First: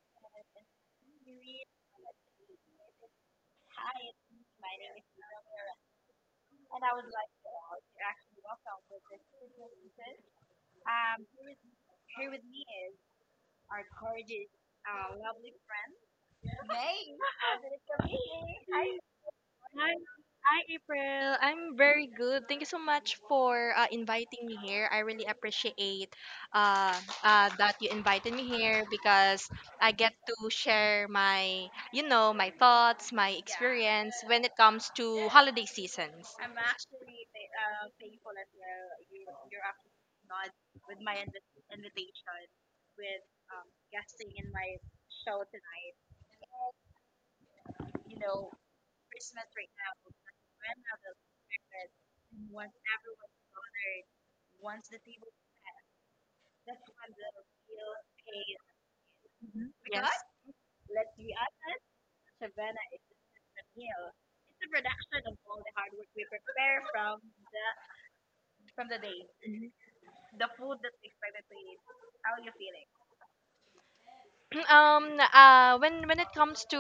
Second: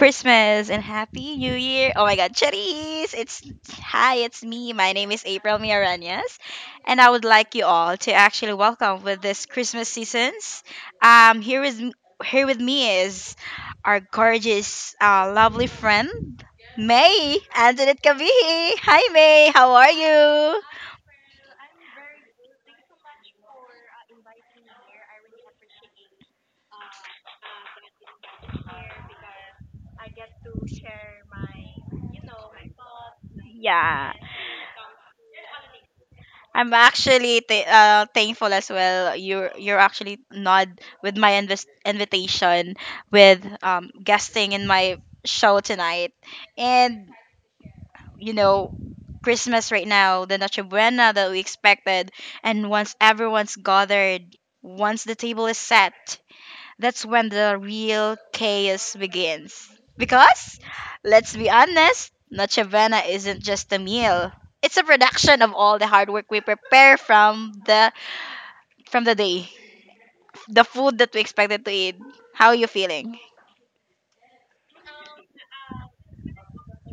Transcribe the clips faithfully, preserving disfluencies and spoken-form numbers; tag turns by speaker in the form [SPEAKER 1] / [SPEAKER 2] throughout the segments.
[SPEAKER 1] Christmas and Happy New Year! Oh my God, Cherise! It's hi, it's me. My name is April Miarañas, and I would like you all to actually welcome with this Christmas seasons. Um, here is here with me is our gorgeous, uh, lovely friend May Antoinette Kabihi. Hi, May. How are
[SPEAKER 2] Hi,
[SPEAKER 1] you?
[SPEAKER 2] hi, April. I'm very good. Thank you so much for uh, inviting me here. I really appreciate uh, uh, that you invited me here because I get to share my, you know, my thoughts, my
[SPEAKER 1] Yeah.
[SPEAKER 2] experience when it comes to holiday seasons.
[SPEAKER 1] I'm actually th- uh, thankful as well. You're you're actually nod with my invis- invitation with um, guesting in my show tonight, and you know Christmas right now, the Noche Buena that we expected, and once everyone's gathered, once the table is set, that's when the real chaos begins. Because, let's be honest, Noche Buena isn't just a meal. It's a production of all the hard work we prepare from the from the day. The food that we expected to eat. How are you feeling?
[SPEAKER 2] um uh when when it comes to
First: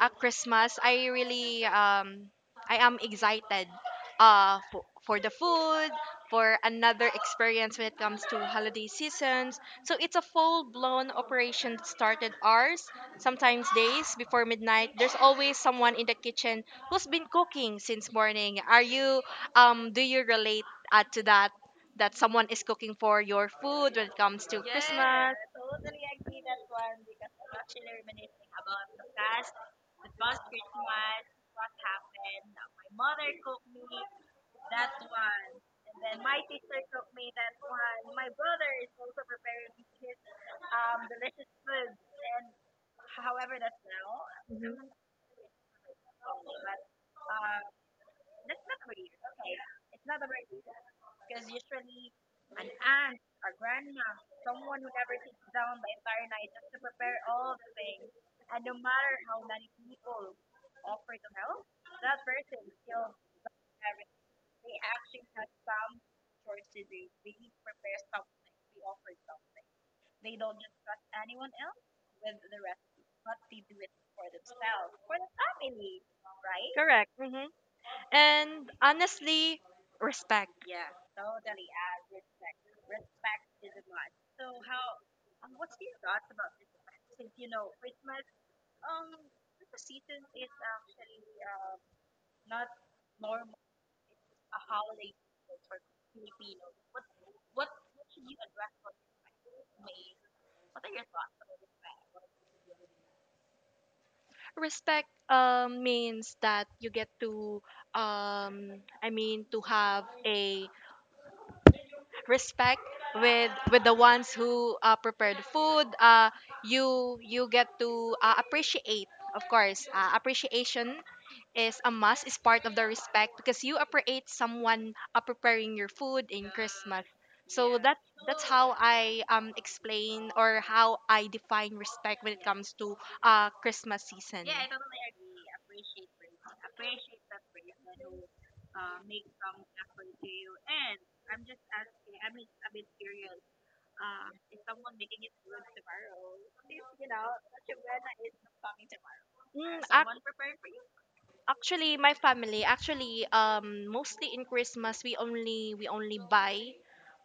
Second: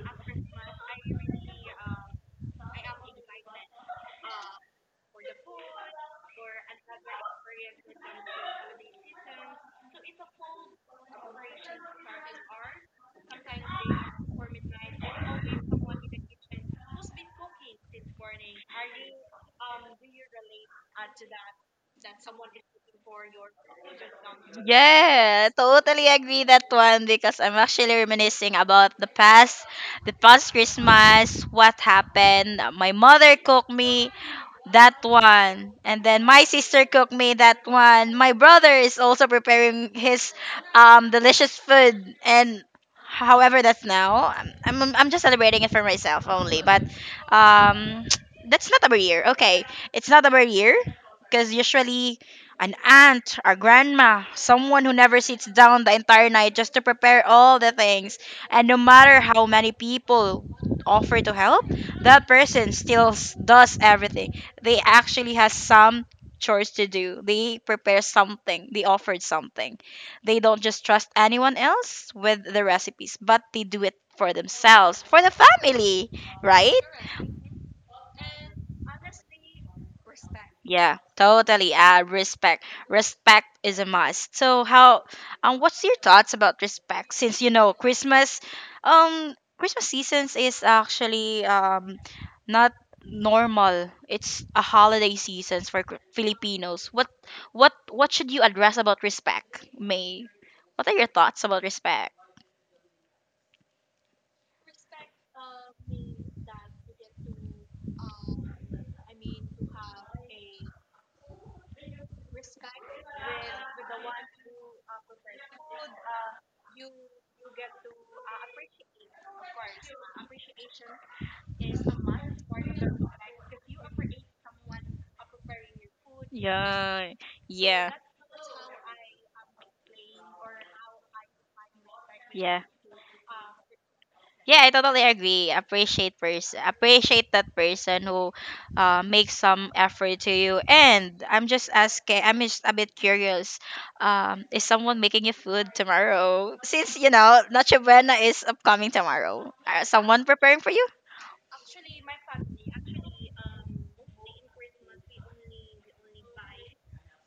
[SPEAKER 2] uh, Christmas, I really um I am excited uh for, for the food, for another experience when it comes to holiday seasons. So it's a full-blown operation that started hours, sometimes days, before midnight. There's always someone in the kitchen who's been cooking since morning. Are you — um do you relate, uh, to that, that someone is cooking for your food when it comes to...
[SPEAKER 1] Yeah, totally agree that one because I'm actually reminiscing about the past, the past Christmas, what happened. My mother cooked me that one. And then my sister cooked me that one. My brother is also preparing his um delicious food, and however, that's now. I'm I'm,
[SPEAKER 2] Mhm.
[SPEAKER 1] I'm just celebrating it for myself only, but um that's not our year. Okay. It's not our year because usually an aunt, our grandma, someone who never sits down the entire night just to prepare all the things, and no matter how many people offer to help, that person still s- does everything. They actually has some chores to do. They prepare something. They offered something. They don't just trust anyone else with the recipes, but they do it for themselves, for the family, right?
[SPEAKER 2] Correct. Mhm. And honestly, respect.
[SPEAKER 1] Yeah, totally. Uh, respect. Respect is a must. So how um What's your thoughts about respect? Since you know Christmas, um Christmas seasons is actually um not normal. It's a holiday seasons for Cr- Filipinos. What what what should you address about respect, May? What are your thoughts about respect?
[SPEAKER 2] Respect, um, means that you get to, um, I mean, to have a respect with with the ones who uh, prepared food. Uh, you you get to, uh, appreciate, of course. Uh, appreciation is a must. Is part of the respect because you appreciate someone uh, preparing your food in Christmas.
[SPEAKER 1] Yeah. Yeah.
[SPEAKER 2] that that's how I um explain, or how I define respect when it
[SPEAKER 1] Yeah.
[SPEAKER 2] comes to uh Christmas season.
[SPEAKER 1] Yeah, I totally agree. Appreciate person, appreciate that person who uh, makes some effort to you. And I'm just asking, I'm just a bit curious. Um, is someone making you food tomorrow? Since you know Noche Buena is upcoming tomorrow, are someone preparing for you?
[SPEAKER 2] Actually, my family actually, um mostly in Christmas, we only we only buy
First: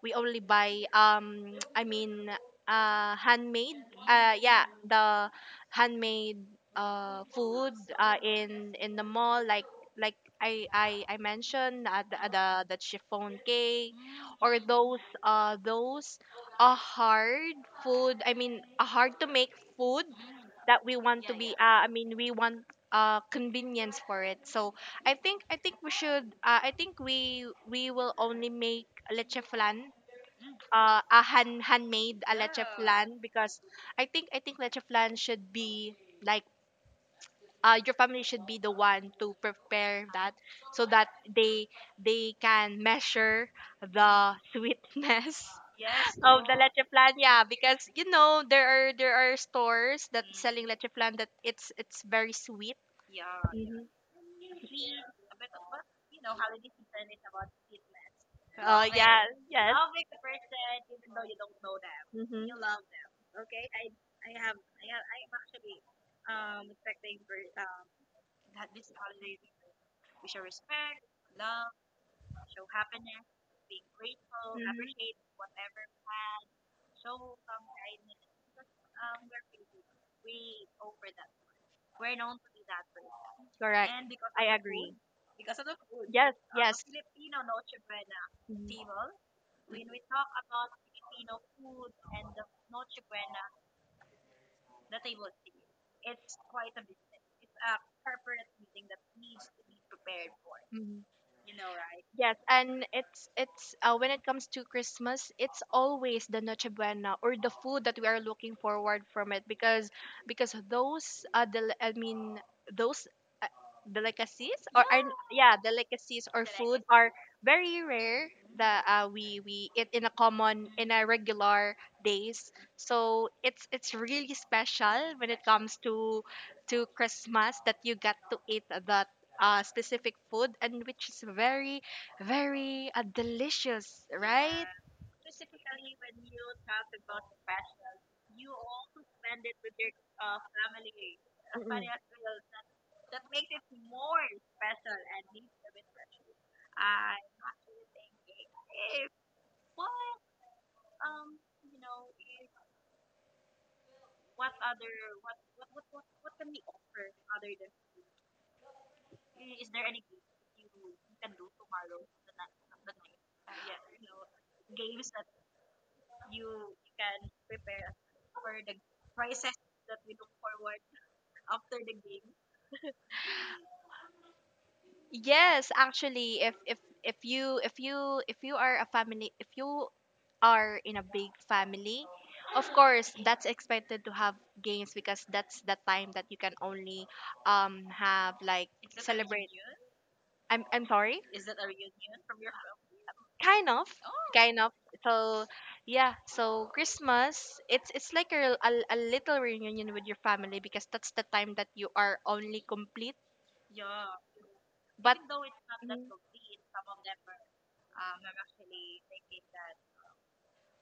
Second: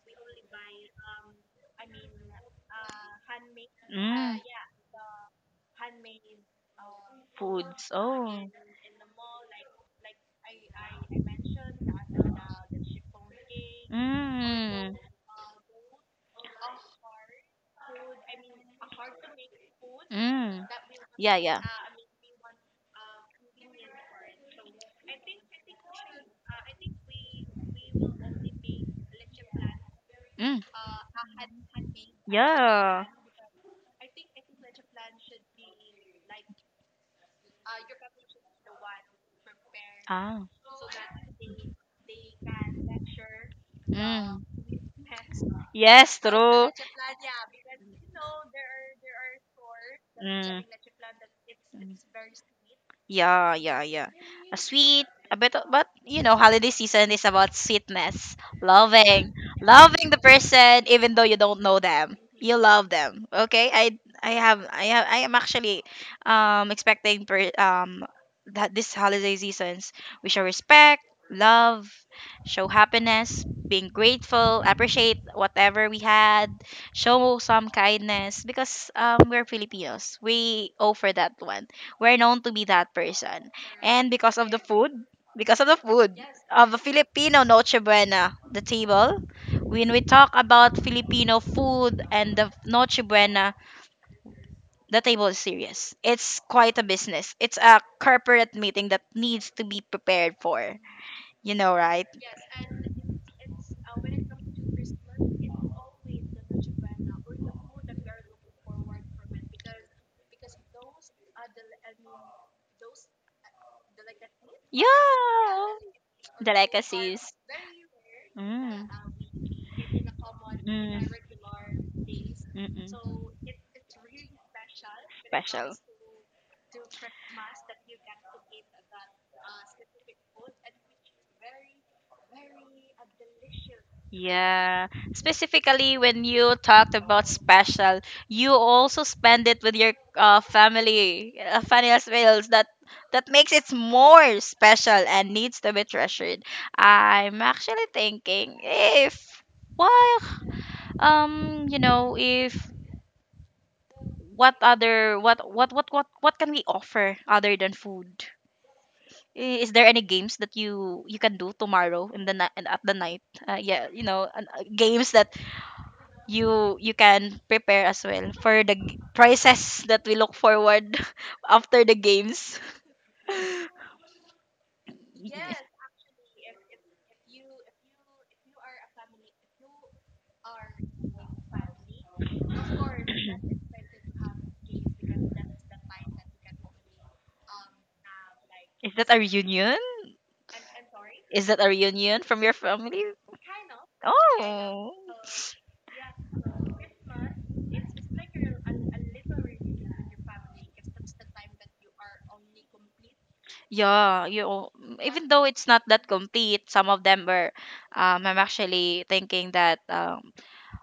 [SPEAKER 2] we only buy um I mean, uh handmade — uh
[SPEAKER 1] Mm,
[SPEAKER 2] yeah, the handmade uh food,
[SPEAKER 1] foods.
[SPEAKER 2] uh
[SPEAKER 1] Oh.
[SPEAKER 2] in in the mall, like, like I I I mentioned, uh, the, the the chiffon cake, or
[SPEAKER 1] Mm.
[SPEAKER 2] those uh those a hard food, I mean, a hard to make food
[SPEAKER 1] Mm.
[SPEAKER 2] that we want to —
[SPEAKER 1] Yeah,
[SPEAKER 2] yeah, be,
[SPEAKER 1] yeah.
[SPEAKER 2] yeah. uh, I mean, we want uh convenience for it, so i think i think we should, uh, I think we we will only make leche flan,
[SPEAKER 1] Mm.
[SPEAKER 2] uh a hand handmade alan, because i think i think leche flan should be, like uh, your family should be the one to prepare that,
[SPEAKER 1] Ah.
[SPEAKER 2] so that they they can measure the
[SPEAKER 1] Mm.
[SPEAKER 2] sweetness.
[SPEAKER 1] Yes,
[SPEAKER 2] The
[SPEAKER 1] true.
[SPEAKER 2] leche flan, yeah, because you know there are there are stores
[SPEAKER 1] Mm.
[SPEAKER 2] selling leche flan that it's
[SPEAKER 1] Mm.
[SPEAKER 2] it's very sweet.
[SPEAKER 1] Yeah, yeah,
[SPEAKER 2] Hmm.
[SPEAKER 1] yeah. A sweet, a bit, of, but you know, holiday season is about sweetness,
[SPEAKER 2] It.
[SPEAKER 1] loving,
[SPEAKER 2] Yes.
[SPEAKER 1] loving the person even though you don't know them. You
[SPEAKER 2] Hmm.
[SPEAKER 1] love them, okay? I I have I have I am actually um expecting per, um that this holiday seasons we show respect, love, show happiness, being grateful, appreciate whatever we had, show some kindness because um we're Filipinos. We offer that one, we're known to be that person.
[SPEAKER 2] Correct.
[SPEAKER 1] And because of the food, because of the food
[SPEAKER 2] Yes.
[SPEAKER 1] of the Filipino Noche Buena, the
[SPEAKER 2] Mhm.
[SPEAKER 1] table, when we talk about Filipino food and the Noche Buena, the table is serious. It's quite a business. It's a corporate meeting that needs to be prepared for.
[SPEAKER 2] Mhm.
[SPEAKER 1] You know, right?
[SPEAKER 2] Yes, and it's it's uh, when it comes to Christmas, it's always the Noche Buena or the food that we are looking forward from it, because because those uh, del- I mean those uh, delicacies are, yeah,
[SPEAKER 1] Yeah.
[SPEAKER 2] delicacies, or are
[SPEAKER 1] Delicacies.
[SPEAKER 2] very rare
[SPEAKER 1] Mm.
[SPEAKER 2] that uh, we we eat in a common, in our
[SPEAKER 1] Mm.
[SPEAKER 2] regular days.
[SPEAKER 1] Mm-mm.
[SPEAKER 2] So it's it's really special when it
[SPEAKER 1] Special.
[SPEAKER 2] comes to to Christmas, that you get to eat that uh, specific food, and which is very very uh, delicious.
[SPEAKER 1] Yeah, specifically when you talked about special, you also spend it with your uh, family, uh, family as well. That that makes it more special and needs to be treasured. I'm actually thinking if, well, um, you know, if what other what what what what what can we offer other than food? I- Is there any games that you you can do tomorrow in the night at the night? Uh, yeah, you know, an- uh, games that you you can prepare as well for the g- prizes that we look forward after the games. Is
[SPEAKER 2] Yes, actually, if if if you if you if you are a family if you are in a big family, of course that's expected to have games, because that's the time that you can only um have, like,
[SPEAKER 1] is that a reunion?
[SPEAKER 2] i'm i'm sorry,
[SPEAKER 1] Is that a reunion from your family?
[SPEAKER 2] kind of kind of
[SPEAKER 1] Oh.
[SPEAKER 2] So yeah, so Christmas, it's it's like a, a, a little reunion with your family, because that's the time that you are only complete,
[SPEAKER 1] Yeah, you know,
[SPEAKER 2] but...
[SPEAKER 1] even though it's not that complete, some of them were um I'm actually thinking that um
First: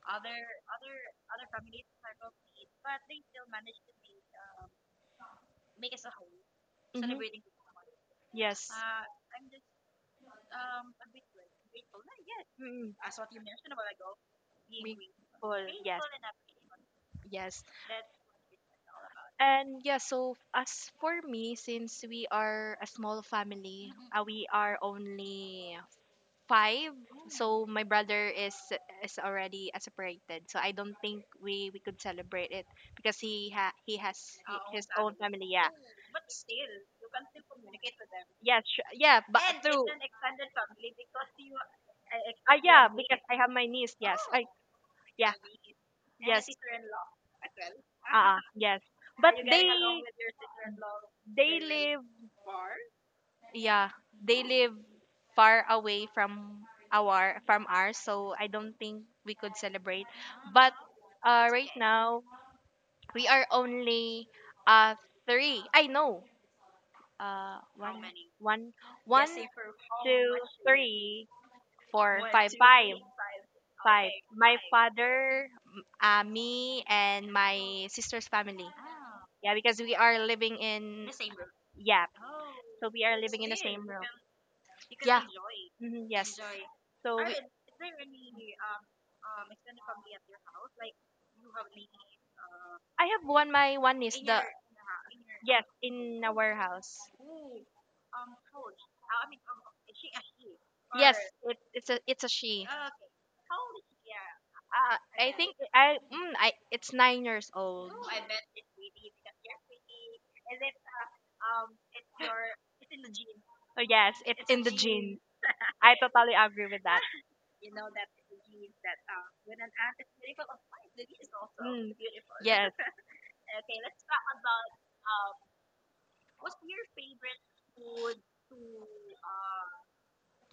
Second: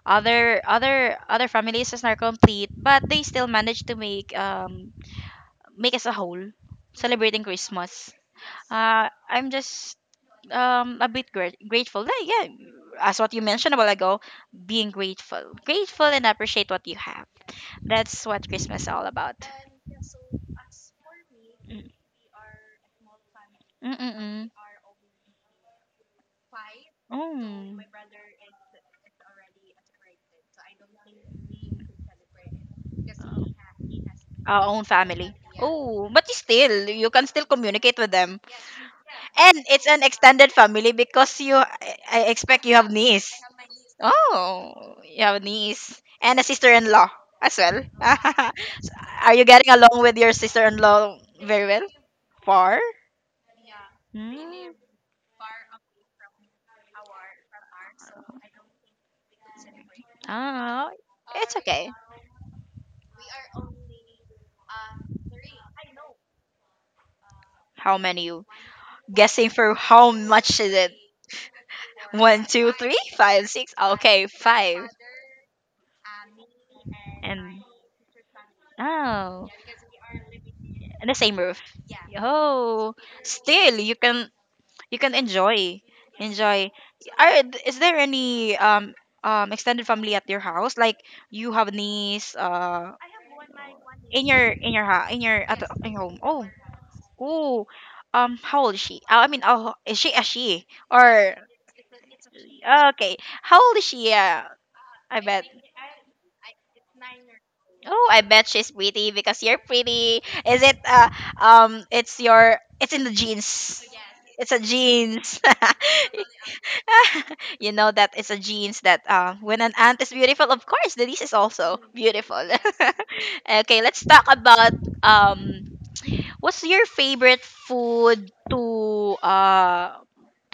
[SPEAKER 1] other other other families is not complete, but they still managed to make um make us a whole celebrating Christmas.
[SPEAKER 2] Yes.
[SPEAKER 1] Uh, I'm just um a bit grat- grateful, like, yeah,
[SPEAKER 2] Mm,
[SPEAKER 1] as what you mentioned a while ago, being grateful grateful and appreciate what you have.
[SPEAKER 2] yes.
[SPEAKER 1] That's what Christmas is all about.
[SPEAKER 2] And yeah, so as for me, since we are a small
[SPEAKER 1] Mm,
[SPEAKER 2] family,
[SPEAKER 1] mm, mm,
[SPEAKER 2] uh, we
[SPEAKER 1] mm.
[SPEAKER 2] are only five. So
[SPEAKER 1] Mm.
[SPEAKER 2] my brother is is already uh, separated, so i don't think we we could celebrate it, because
[SPEAKER 1] Uh,
[SPEAKER 2] he ha he has
[SPEAKER 1] our own family.
[SPEAKER 2] family, yeah.
[SPEAKER 1] Oh, but you still you can still communicate with them.
[SPEAKER 2] Yes. Yeah, sure, yeah, but...
[SPEAKER 1] And it's an extended family because you, I, I expect you have niece.
[SPEAKER 2] I have my niece.
[SPEAKER 1] Oh, you have niece and a sister-in-law as well.
[SPEAKER 2] Uh, yes.
[SPEAKER 1] Are you getting along with your sister-in-law very well?
[SPEAKER 2] They —
[SPEAKER 1] Far?
[SPEAKER 2] yeah, they live
[SPEAKER 1] Mm,
[SPEAKER 2] far away from our from ours, so I don't think we could celebrate. But
[SPEAKER 1] ah,
[SPEAKER 2] uh,
[SPEAKER 1] it's
[SPEAKER 2] right
[SPEAKER 1] okay.
[SPEAKER 2] now we are only uh three. I know. Uh,
[SPEAKER 1] How many you?
[SPEAKER 2] one,
[SPEAKER 1] Guessing for how much is it?
[SPEAKER 2] three, four.
[SPEAKER 1] One, two, three, five, six. Okay,
[SPEAKER 2] My
[SPEAKER 1] five.
[SPEAKER 2] father, m- uh, me, and
[SPEAKER 1] And
[SPEAKER 2] my sister's family.
[SPEAKER 1] oh.
[SPEAKER 2] Yeah, because we are living
[SPEAKER 1] In
[SPEAKER 2] in —
[SPEAKER 1] the same roof.
[SPEAKER 2] yeah. So
[SPEAKER 1] Oh,
[SPEAKER 2] we are...
[SPEAKER 1] still you can you can enjoy
[SPEAKER 2] hmm.
[SPEAKER 1] enjoy.
[SPEAKER 2] So
[SPEAKER 1] Are is there any um um extended family at your house? Like you have niece uh
[SPEAKER 2] I have one, my one is
[SPEAKER 1] in your in your house in your at in your home.
[SPEAKER 2] in
[SPEAKER 1] Oh,
[SPEAKER 2] our house.
[SPEAKER 1] oh. Um, how old is she? Uh, I mean, oh, is she a she or
[SPEAKER 2] It, it's a it's a she.
[SPEAKER 1] okay? How old is she? Yeah,
[SPEAKER 2] Uh,
[SPEAKER 1] I
[SPEAKER 2] I
[SPEAKER 1] bet.
[SPEAKER 2] I mm, I it's nine years old.
[SPEAKER 1] Oh, I bet she's pretty because you're pretty. Is it uh um it's your it's in the
[SPEAKER 2] So
[SPEAKER 1] jeans.
[SPEAKER 2] yes, it's
[SPEAKER 1] It's a
[SPEAKER 2] gene? Gene.
[SPEAKER 1] jeans.
[SPEAKER 2] I totally agree with that.
[SPEAKER 1] You know that it's a jeans that uh when an aunt is beautiful, of course the niece is also beautiful. Okay, let's talk about um what's your favorite food to uh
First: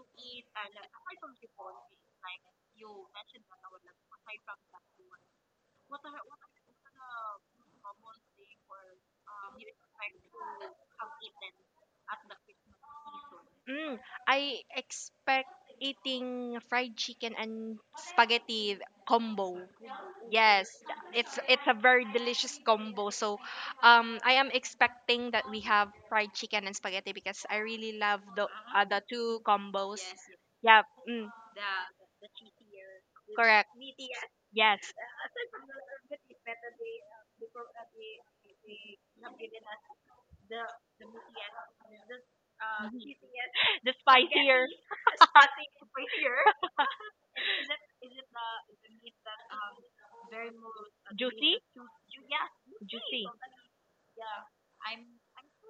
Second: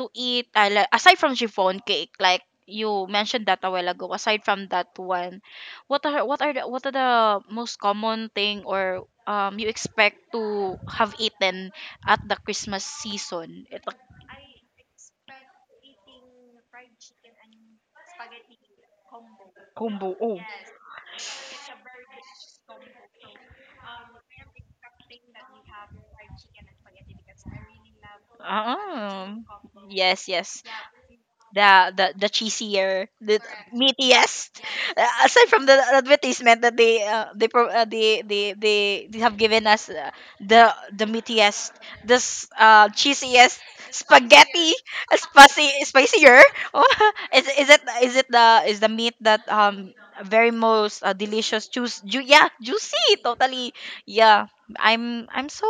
[SPEAKER 1] to eat, uh, like, aside from chiffon cake? Like you mentioned that a while ago. Aside from that one, what are what are the, what are the most common thing or um you expect to have eaten at the Christmas season? At the
[SPEAKER 2] Mm, I expect eating fried chicken and spaghetti combo.
[SPEAKER 1] combo. Oh.
[SPEAKER 2] Yes, it's it's a very delicious combo. So, um, I am expecting that we have fried chicken and spaghetti, because I really love those uh, the
[SPEAKER 1] Oh.
[SPEAKER 2] two combos.
[SPEAKER 1] Yes, yes.
[SPEAKER 2] Yeah, mm,
[SPEAKER 1] The the the cheesier, the
[SPEAKER 2] correct.
[SPEAKER 1] meatiest.
[SPEAKER 2] Yes,
[SPEAKER 1] Uh, aside from the advertisement that they uh, they, pro- uh, they they they they have given us, uh, the the meatiest, the s- uh, cheesiest
[SPEAKER 2] the spicier,
[SPEAKER 1] spaghetti, uh, spicy spicier. Oh, is is it is it the is the meat that um very most, uh,
[SPEAKER 2] juicy,
[SPEAKER 1] delicious, juice ju- yeah, juicy,
[SPEAKER 2] juicy.
[SPEAKER 1] totally, yeah. I'm i'm so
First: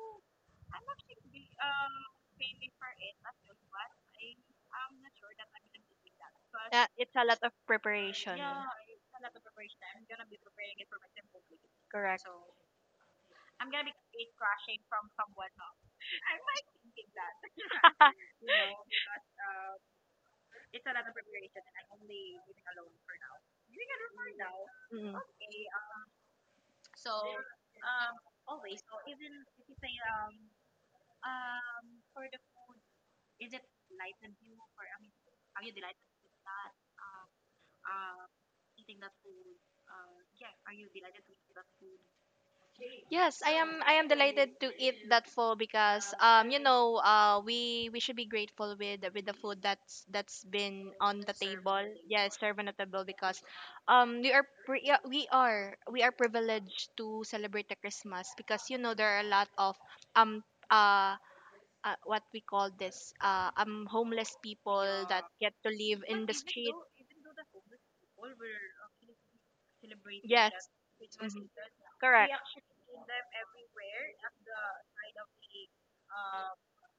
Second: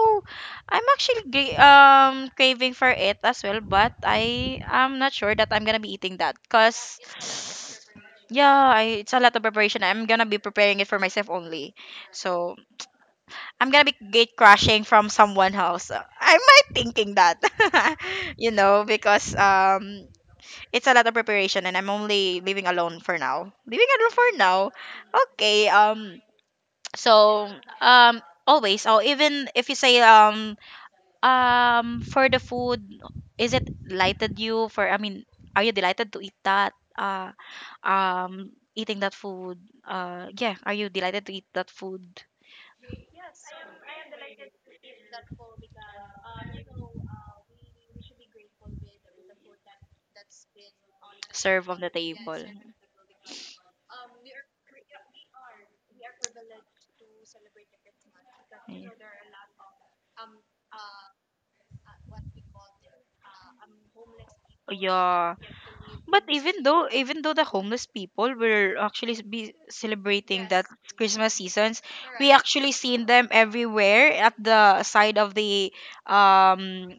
[SPEAKER 1] I'm actually gra- um craving for it as well, but I am not sure that I'm gonna be eating that,
[SPEAKER 2] Yeah,
[SPEAKER 1] cause
[SPEAKER 2] it's a lot of preparation.
[SPEAKER 1] yeah, I, it's a lot of preparation. I'm gonna be preparing it for myself only,
[SPEAKER 2] Correct.
[SPEAKER 1] so I'm gonna be gate crashing from someone else. Uh, I might thinking that, you know, because um it's a lot of preparation, and I'm only living alone for now. Living alone for now,
[SPEAKER 2] Mm.
[SPEAKER 1] okay. Um, so um always, oh even if you say um um, for the food, is it delighted you for I mean, are you delighted to eat that? Uh, um, eating that food. Uh, yeah, are you delighted to eat that food?
[SPEAKER 2] Yes, to that full, because um you know uh we we should be grateful with with the food that's that's been on the
[SPEAKER 1] Serve
[SPEAKER 2] table.
[SPEAKER 1] on the
[SPEAKER 2] Yeah,
[SPEAKER 1] table.
[SPEAKER 2] served on the table, because um we are pri- yeah, we are we are privileged to celebrate the Christmas, because you
[SPEAKER 1] Yeah.
[SPEAKER 2] know there are a lot of um uh, uh what we call this, uh um homeless
[SPEAKER 1] Oh,
[SPEAKER 2] people
[SPEAKER 1] yeah.
[SPEAKER 2] get to live.
[SPEAKER 1] But even though even though the homeless people were actually s- be celebrating that, yes, Christmas seasons, we
[SPEAKER 2] Correct.
[SPEAKER 1] actually seen them everywhere at the side of the um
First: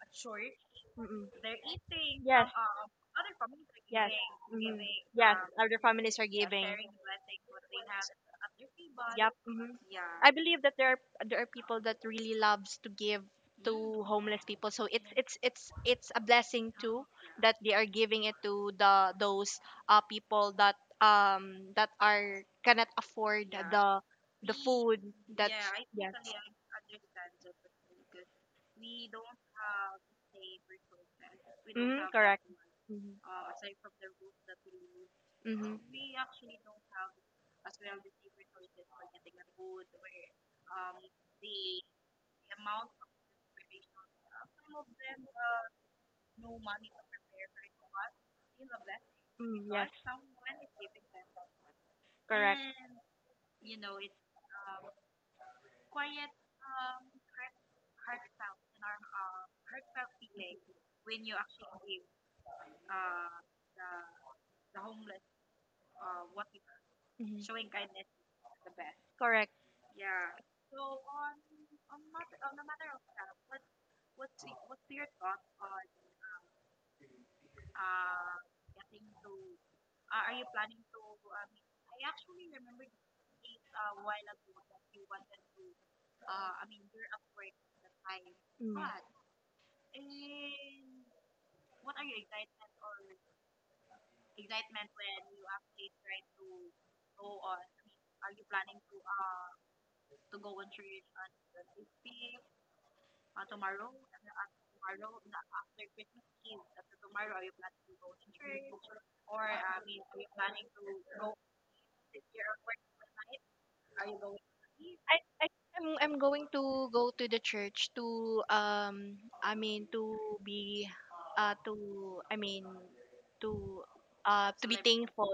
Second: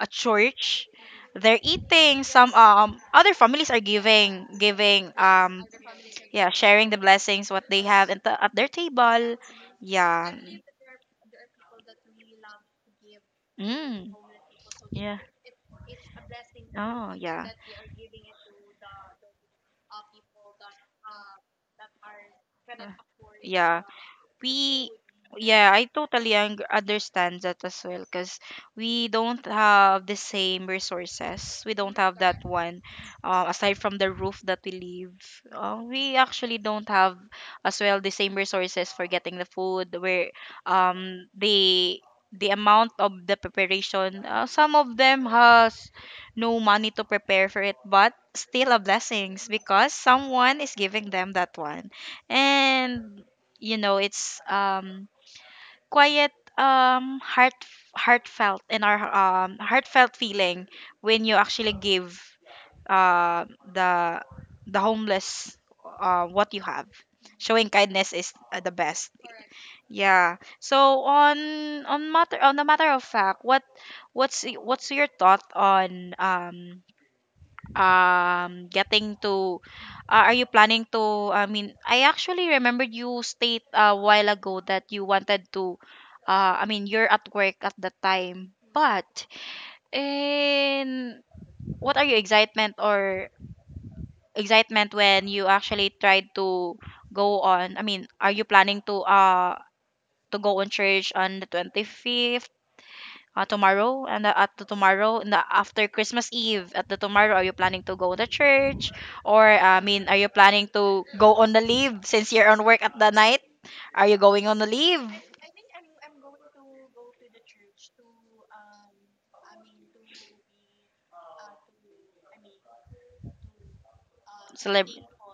[SPEAKER 1] a church.
[SPEAKER 2] Mm-mm.
[SPEAKER 1] They're eating some, yes, um other families are giving giving, yes. Um,
[SPEAKER 2] Other families are...
[SPEAKER 1] yeah, sharing the blessings what they have at, the, at their
[SPEAKER 2] yep.
[SPEAKER 1] table.
[SPEAKER 2] Hmm. I
[SPEAKER 1] Yeah. Believe.
[SPEAKER 2] believe that there are there are people that really loves to give to
[SPEAKER 1] Mm.
[SPEAKER 2] homeless people. So it's
[SPEAKER 1] Yeah.
[SPEAKER 2] it's it's it's a blessing too,
[SPEAKER 1] Oh yeah.
[SPEAKER 2] that they are giving it to the those uh people, that um that are cannot
[SPEAKER 1] Uh,
[SPEAKER 2] afford
[SPEAKER 1] yeah.
[SPEAKER 2] the
[SPEAKER 1] We
[SPEAKER 2] food.
[SPEAKER 1] yeah, i
[SPEAKER 2] Yeah.
[SPEAKER 1] totally un- understand that as well because we don't have the same resources, we don't have that one, uh, aside from the roof that we live,
[SPEAKER 2] Mm-hmm.
[SPEAKER 1] uh, we actually don't have as well the same resources for getting the food, where um the the amount of the preparation, uh, some of them has no money to prepare for it, but still a blessings
[SPEAKER 2] Mm.
[SPEAKER 1] because someone is giving them that one. And you know it's um quiet, um heart heartfelt, and our um heartfelt feeling when you actually give uh the the homeless uh what you have.
[SPEAKER 2] Hmm.
[SPEAKER 1] Showing kindness is, uh, the best.
[SPEAKER 2] Correct.
[SPEAKER 1] Yeah, so on on matter on the matter of fact, what what's y- what's your thought on um um getting to uh, are you planning to, I mean, I actually remembered you state a while ago that you wanted to uh I mean you're at work at the time, but in what are your excitement or excitement when you actually tried to go on, I mean, are you planning to uh to go on church on the twenty-fifth, uh, tomorrow? And, uh, at the tomorrow in the after Christmas Eve, at the tomorrow, are you planning to go to church, or uh, I mean, are you planning to go on the leave since you're on work at the night, are you going on the leave?
[SPEAKER 2] I, I I'm I'm going to go to the church, to, um I mean to be, uh to I mean to uh
[SPEAKER 1] Celeb-
[SPEAKER 2] thankful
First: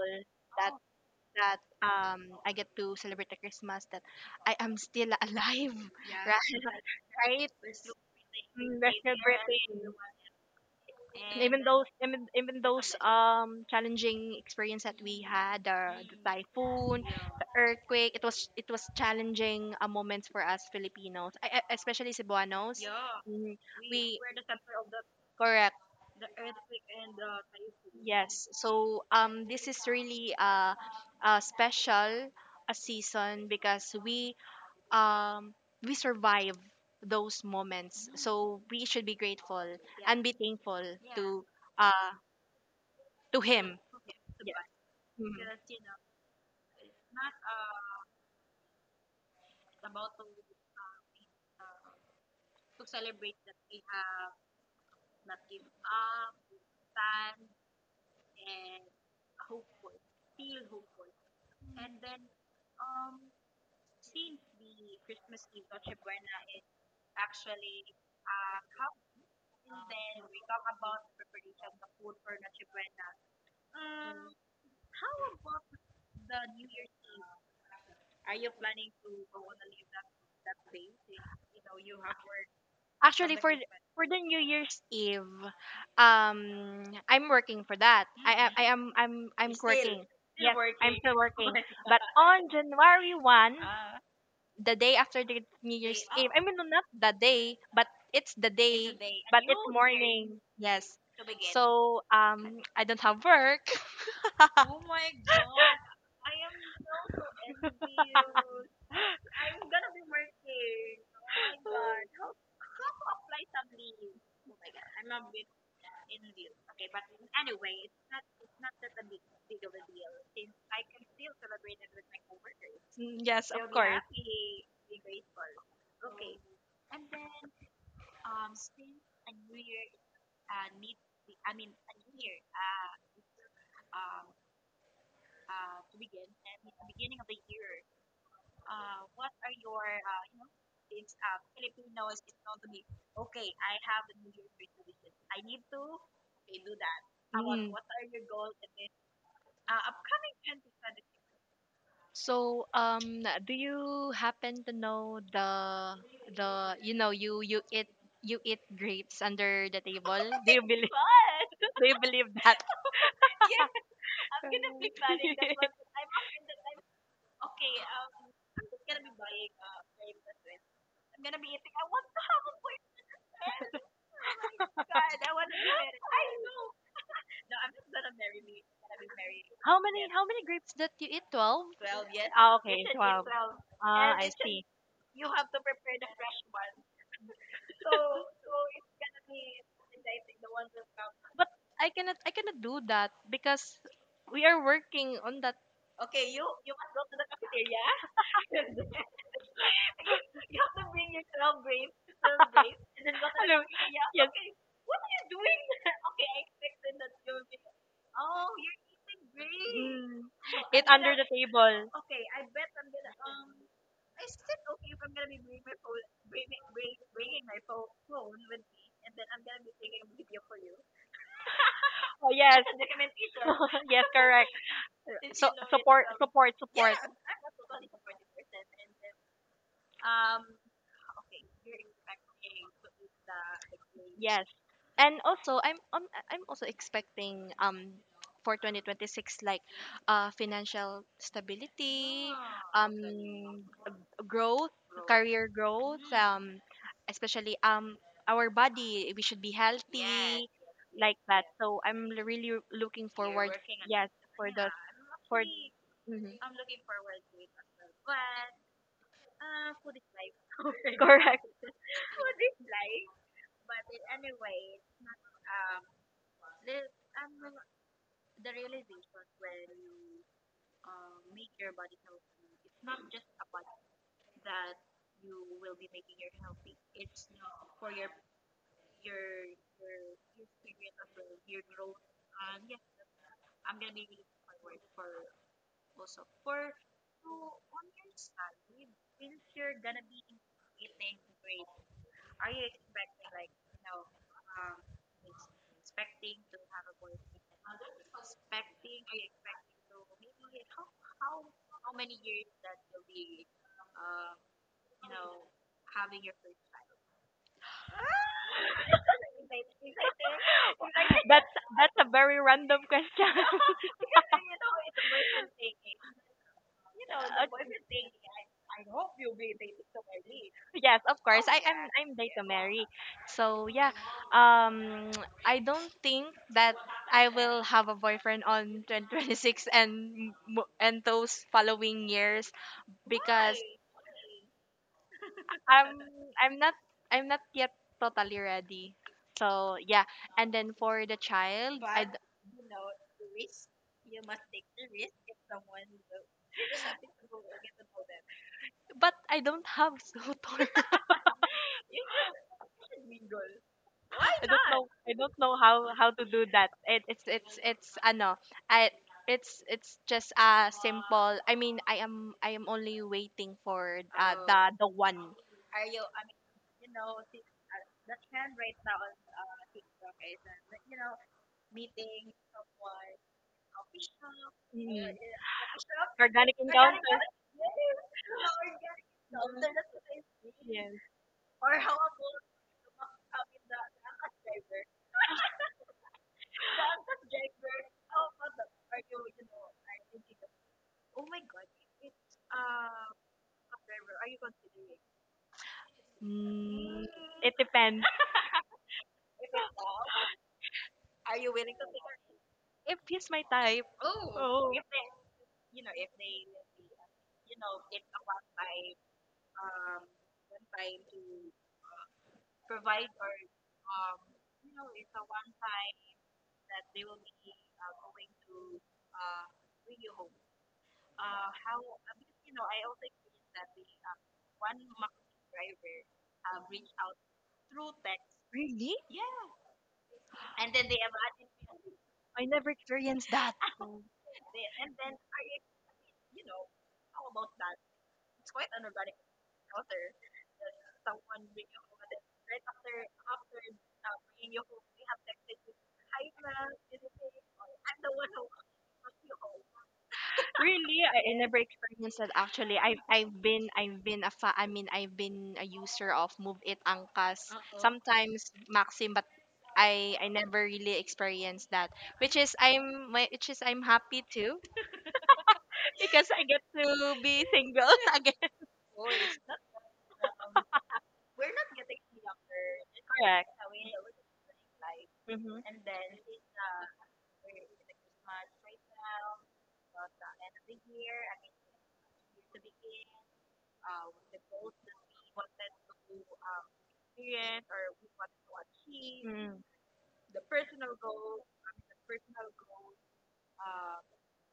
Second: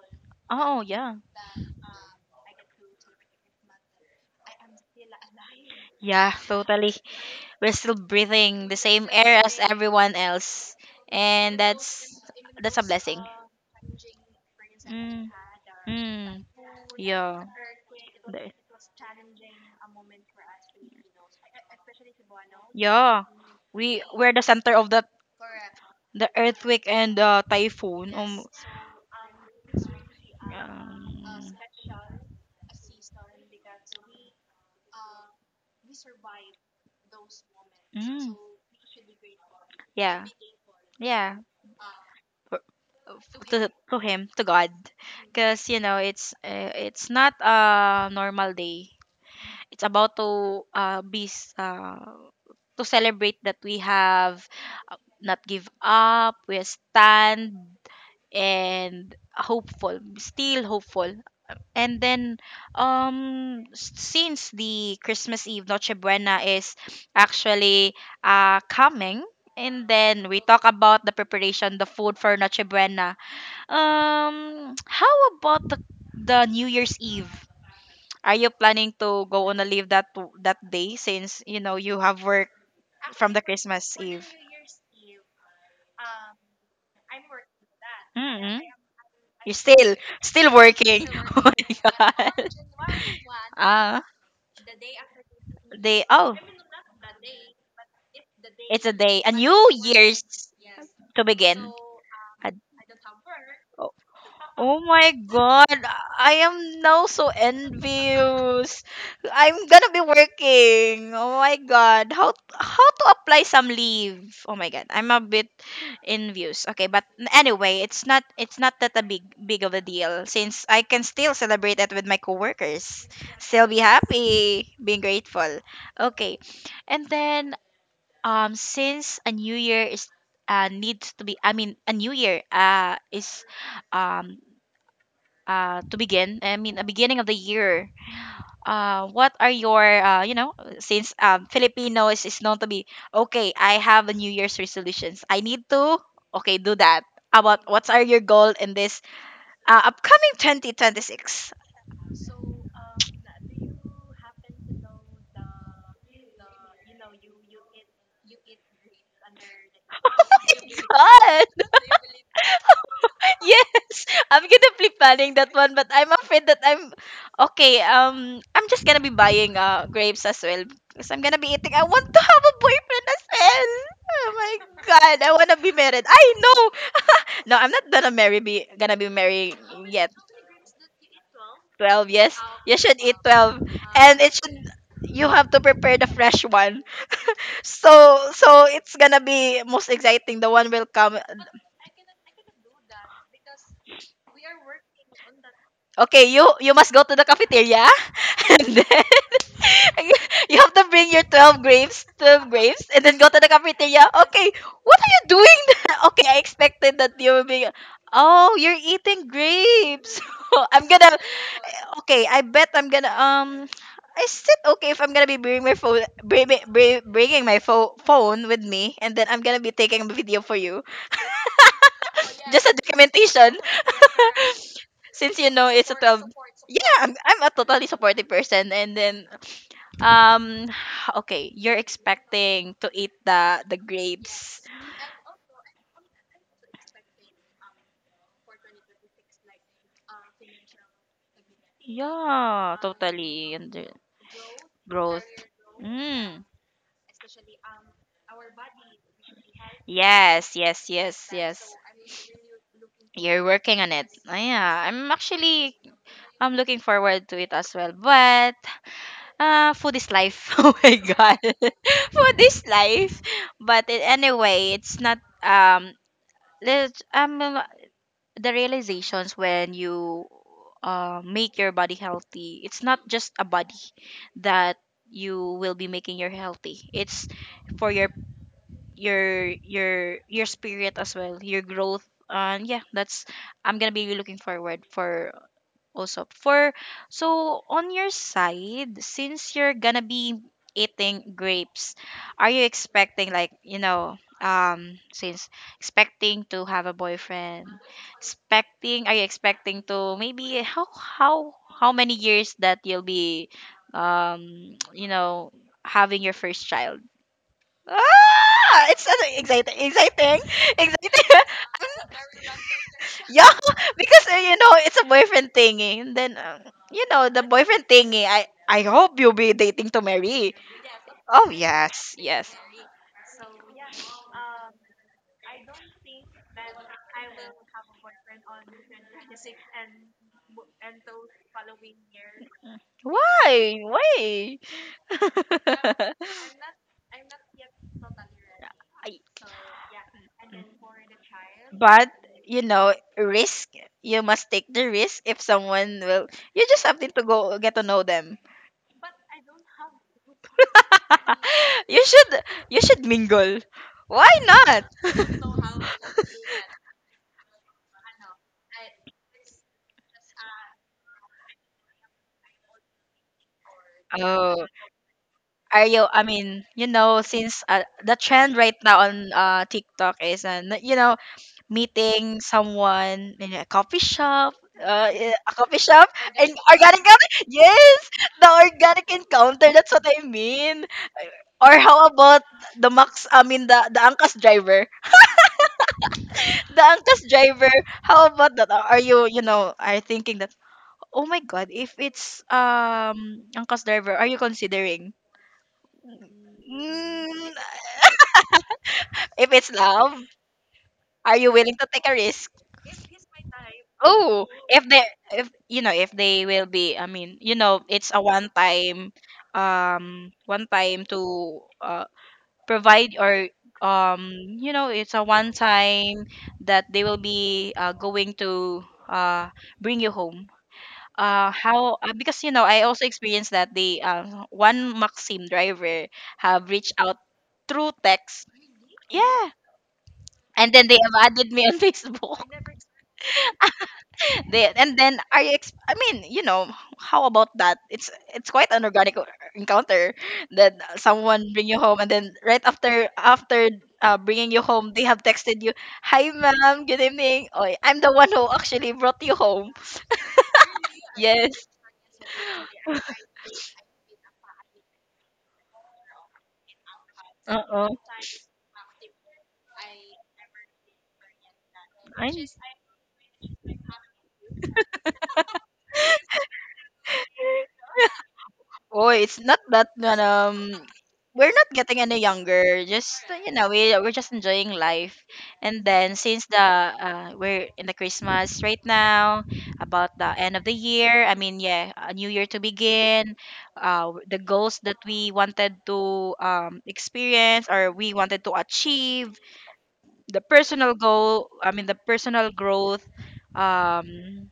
[SPEAKER 1] oh yeah,
[SPEAKER 2] that um I get to celebrate the Christmas, that I am still alive.
[SPEAKER 1] yeah,
[SPEAKER 2] Right.
[SPEAKER 1] totally,
[SPEAKER 2] Right.
[SPEAKER 1] we're still breathing the
[SPEAKER 2] Mm.
[SPEAKER 1] same air as everyone else, and
[SPEAKER 2] Those —
[SPEAKER 1] that's
[SPEAKER 2] even, even
[SPEAKER 1] that's a
[SPEAKER 2] those
[SPEAKER 1] blessing.
[SPEAKER 2] um challenging experience that we
[SPEAKER 1] Mm,
[SPEAKER 2] had. The
[SPEAKER 1] mm,
[SPEAKER 2] typhoon,
[SPEAKER 1] yeah.
[SPEAKER 2] earthquake, it was
[SPEAKER 1] The-
[SPEAKER 2] it was challenging uh, moments for us Filipinos, I, I- especially Cebuanos.
[SPEAKER 1] yeah.
[SPEAKER 2] Mhm.
[SPEAKER 1] We we're the center of the
[SPEAKER 2] Correct.
[SPEAKER 1] the earthquake and the typhoon. Um,
[SPEAKER 2] Yes, so, um, this is really a, a
[SPEAKER 1] um,
[SPEAKER 2] special a season, because we, um, we survive those moments.
[SPEAKER 1] mm,
[SPEAKER 2] So we should be grateful and
[SPEAKER 1] yeah,
[SPEAKER 2] be thankful,
[SPEAKER 1] yeah.
[SPEAKER 2] uh,
[SPEAKER 1] For-
[SPEAKER 2] to
[SPEAKER 1] To
[SPEAKER 2] him.
[SPEAKER 1] to him, to God, because you know it's, uh, it's not a normal day. It's about to uh, be s- uh, to celebrate that we have not give up, we stand and hopeful, still hopeful. And then, um, s- since the Christmas Eve Noche Buena is actually uh, coming, and then we talk about the preparation, the food for Noche Buena. Um, how about the the New Year's Eve? Are you planning to go on a leave that that day since you know you have work from
[SPEAKER 2] Actually,
[SPEAKER 1] the Christmas
[SPEAKER 2] for the
[SPEAKER 1] Eve?
[SPEAKER 2] New Year's Eve, um, I'm working for that. I
[SPEAKER 1] Mm-hmm.
[SPEAKER 2] am I'm
[SPEAKER 1] You're
[SPEAKER 2] I'm
[SPEAKER 1] still still working.
[SPEAKER 2] still
[SPEAKER 1] Oh
[SPEAKER 2] working,
[SPEAKER 1] my
[SPEAKER 2] but on
[SPEAKER 1] god.
[SPEAKER 2] January one,
[SPEAKER 1] Ah.
[SPEAKER 2] the day after the New —
[SPEAKER 1] Day oh,
[SPEAKER 2] I mean, no, not the day, but it's the —
[SPEAKER 1] it's
[SPEAKER 2] It's a
[SPEAKER 1] a
[SPEAKER 2] day.
[SPEAKER 1] day, a new year's
[SPEAKER 2] Yes.
[SPEAKER 1] to begin.
[SPEAKER 2] So, um, I don't have work.
[SPEAKER 1] Oh my god, I am now so envious. I'm gonna be working. Oh my god, how how to apply some leave? Oh my god, I'm a bit envious. Okay, but anyway, it's not it's not that a big big of a deal since I can still celebrate it with my coworkers.
[SPEAKER 2] Mm. Yes.
[SPEAKER 1] Still be happy, be grateful. Okay, and then um since a new year is uh, needs to be I mean a new year uh is um uh, to begin. I mean, the beginning of the year. Uh, what are your, uh, you know, since um, Filipinos is is known to be okay. I have a New Year's resolutions. I need to okay do that. About what's are your goal in this uh, upcoming two thousand twenty-six?
[SPEAKER 2] So, um, do you happen to know the — the you know you you eat you eat grapes under the
[SPEAKER 1] Oh
[SPEAKER 2] table? Do you
[SPEAKER 1] my
[SPEAKER 2] believe?
[SPEAKER 1] God!
[SPEAKER 2] Do you believe that?
[SPEAKER 1] Yes, I'm gonna be planning that one, but I'm afraid that I'm okay. Um, I'm just gonna be buying uh grapes as well because I'm gonna be eating. I want to have a boyfriend as well. Oh my god, I wanna be married. I know. No, I'm not gonna marry. Be gonna be married
[SPEAKER 2] how many
[SPEAKER 1] yet.
[SPEAKER 2] how many grapes that you eat? Twelve.
[SPEAKER 1] Twelve, yes.
[SPEAKER 2] Ah.
[SPEAKER 1] You should eat
[SPEAKER 2] You.
[SPEAKER 1] twelve,
[SPEAKER 2] Ah.
[SPEAKER 1] and it should. You have to prepare the fresh one. So, so it's gonna be most exciting. The one will come.
[SPEAKER 2] But I cannot I cannot do that, because we are working on that.
[SPEAKER 1] Okay, you you must go to the cafeteria. And then you have to bring your twelve grapes, twelve grapes, and then go to the cafeteria. Okay, what are you doing there? Okay, I expected that you will be, oh, you're eating grapes.
[SPEAKER 2] Oh, that
[SPEAKER 1] I'm gonna,
[SPEAKER 2] table.
[SPEAKER 1] okay, I bet I'm gonna, um, is it okay if I'm gonna be bringing my phone, bringing, bringing my pho- phone with me, and then I'm gonna be taking a video for you?
[SPEAKER 2] Oh, yes.
[SPEAKER 1] Just a documentation,
[SPEAKER 2] Yes, correct.
[SPEAKER 1] since you know it's a
[SPEAKER 2] Support.
[SPEAKER 1] twelve.
[SPEAKER 2] Yeah.
[SPEAKER 1] Yeah, I'm, I'm a totally supportive person, and then Um, okay, you're expecting to eat the the grapes.
[SPEAKER 2] And also I'm I'm, I'm also expecting, um for twenty twenty-six, like uh financial stability,
[SPEAKER 1] Yeah, totally. And the
[SPEAKER 2] growth,
[SPEAKER 1] growth.
[SPEAKER 2] career growth,
[SPEAKER 1] Mm.
[SPEAKER 2] um especially, um our body, we should be healthy,
[SPEAKER 1] Yes, yes,
[SPEAKER 2] like...
[SPEAKER 1] yes, yes.
[SPEAKER 2] So I'm l- really looking.
[SPEAKER 1] You're working on it.
[SPEAKER 2] Yes.
[SPEAKER 1] Ah, yeah, I'm actually
[SPEAKER 2] Actually,
[SPEAKER 1] I'm looking forward to it as well. But uh, food is life. Oh my god, food is life. But it, anyway, it's not um. Let us um. The realizations when you uh, make your body healthy, it's not just a body that you will be making your healthy, it's for your your your your spirit as well, your growth. And yeah, that's I'm gonna be looking forward for, also for, so on your side since you're gonna be eating grapes. Are you expecting, like, you know, um since expecting to have a boyfriend, expecting, are you expecting to maybe how how how many years that you'll be um you know, having your first child? Ah, it's so exciting, exciting. Exciting.
[SPEAKER 2] that's that's a very random question.
[SPEAKER 1] Yeah, because uh, you know it's a boyfriend thingy. And then uh,
[SPEAKER 2] You
[SPEAKER 1] you
[SPEAKER 2] know.
[SPEAKER 1] know, the boyfriend thingy. I I hope you'll be dating to marry.
[SPEAKER 2] Yes, of course. Oh,
[SPEAKER 1] Oh
[SPEAKER 2] I am — yeah, I'm
[SPEAKER 1] yes,
[SPEAKER 2] date to — yeah.
[SPEAKER 1] yes.
[SPEAKER 2] Marry. So yeah, um, I don't think that I will have a boyfriend on twenty twenty-six, and mo- and those following years.
[SPEAKER 1] Why? Why?
[SPEAKER 2] I'm I'm not I'm not yet totally ready.
[SPEAKER 1] I-
[SPEAKER 2] So yeah, and then for the child,
[SPEAKER 1] but you know, risk. You must take the risk if someone will. You just have to go get to know them.
[SPEAKER 2] but I don't have suitor.
[SPEAKER 1] you should you should mingle. Why
[SPEAKER 2] Know
[SPEAKER 1] not?
[SPEAKER 2] I don't know how how to do that. It, it's it's it's Ano. I it's it's just a small. I mean, I am I am only waiting for, uh,
[SPEAKER 1] Oh.
[SPEAKER 2] the one.
[SPEAKER 1] Are you? I mean, you know, since uh, the trend right now on uh, TikTok is, uh, n- you know, meeting someone in a coffee shop, uh, i- a coffee shop, and
[SPEAKER 2] Organic.
[SPEAKER 1] organic encounter. Yes, the organic encounter. That's what I mean.
[SPEAKER 2] Yes.
[SPEAKER 1] Or how about the Max? I mean, the the Angkas driver. The Angkas driver. How about that? Uh, Are you, you know, are thinking that? Oh my God! If it's um Angkas driver, are you considering?
[SPEAKER 2] Mm, it
[SPEAKER 1] Mm,
[SPEAKER 2] depends.
[SPEAKER 1] if it's love. Are you willing to take a risk?
[SPEAKER 2] If he's my type.
[SPEAKER 1] Oh, if they, if you know if they will be, I mean, you know, it's a one time, um, one time to uh, provide or um, you know, it's a one time that they will be uh, going to uh bring you home. Uh, how uh, because you know I also experienced that the uh, one Maxim driver have reached out through text.
[SPEAKER 2] Really?
[SPEAKER 1] Yeah, and then they have added me on Facebook.
[SPEAKER 2] I never experienced that.
[SPEAKER 1] They, and then I ex- I mean, you know, how about that? It's it's quite an organic o- encounter that someone bring you home and then right after after uh, bringing you home, they have texted you, "Hi, ma'am. Good evening. Oy, I'm the one who actually brought you home."
[SPEAKER 2] Really, I, I
[SPEAKER 1] Yes.
[SPEAKER 2] never experienced that. Actually, I I've been I've been a fa- I mean I've been a user of Move It Angkas,
[SPEAKER 1] Uh-oh.
[SPEAKER 2] sometimes maxim, but I I never really experienced that, which is I'm my- which is I'm happy too, because I get to be single again.
[SPEAKER 1] Oh, it's not that that, um we're not getting any younger. Just uh,
[SPEAKER 2] Correct.
[SPEAKER 1] you know, we we're just enjoying life.
[SPEAKER 2] Hmm.
[SPEAKER 1] And then since the uh, we're in the Christmas right now, about the end of the year. I mean, yeah, a new year to begin. Uh, the goals that we wanted to um experience or we wanted to achieve,
[SPEAKER 2] Mm.
[SPEAKER 1] the personal goal. I mean, the personal growth. Um,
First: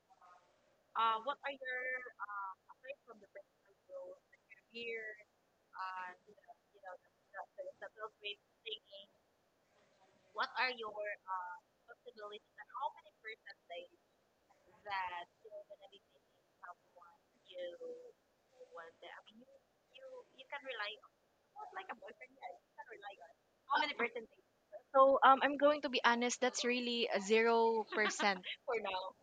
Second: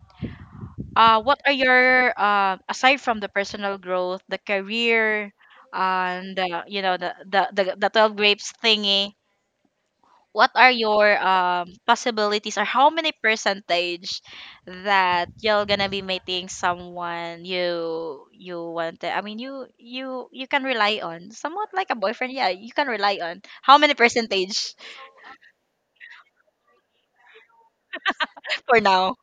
[SPEAKER 1] uh, what are your uh, aside from the personal growth, the career, and uh, you know the the the, the twelve grapes thingy? What are your um, possibilities, or how many percentage that you're gonna be meeting someone you you want? to- I mean, you you you can rely on somewhat like a boyfriend. Yeah, you can rely on how many percentage
[SPEAKER 2] So, um, I'm going to be honest. That's really a zero percent
[SPEAKER 1] for now?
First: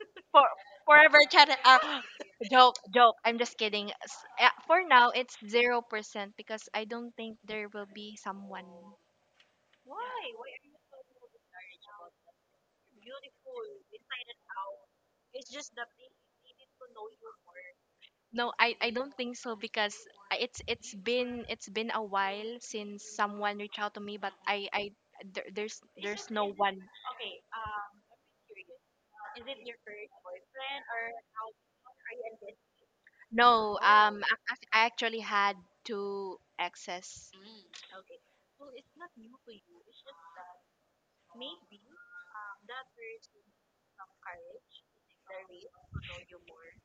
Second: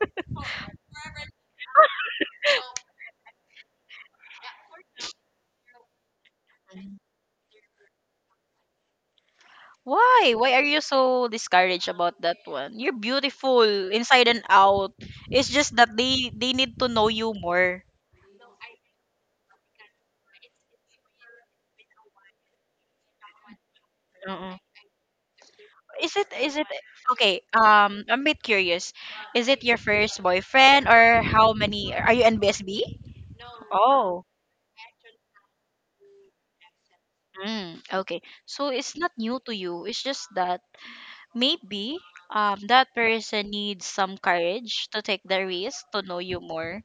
[SPEAKER 2] for forever chat. Uh, joke, joke. I'm just kidding. S- uh, For now, it's zero percent, because I don't think there will be someone...
[SPEAKER 1] Why? Why are you so discouraged about that one? You're beautiful inside and out. It's just that they they need to know you more.
[SPEAKER 2] No, I, I don't think so, because I- it's it's been it's been a while since someone reached out to me, but
[SPEAKER 1] Mm-mm.
[SPEAKER 2] I I there, there's
[SPEAKER 1] Is it is it okay? Um, I'm a bit curious. Is it your first boyfriend or how many? Are you N B S B?
[SPEAKER 2] no... um,
[SPEAKER 1] Oh,
[SPEAKER 2] I, I actually had two exes.
[SPEAKER 1] mm, okay. So it's not new to you. It's just that maybe um that person needs some courage to take the risk to know you more.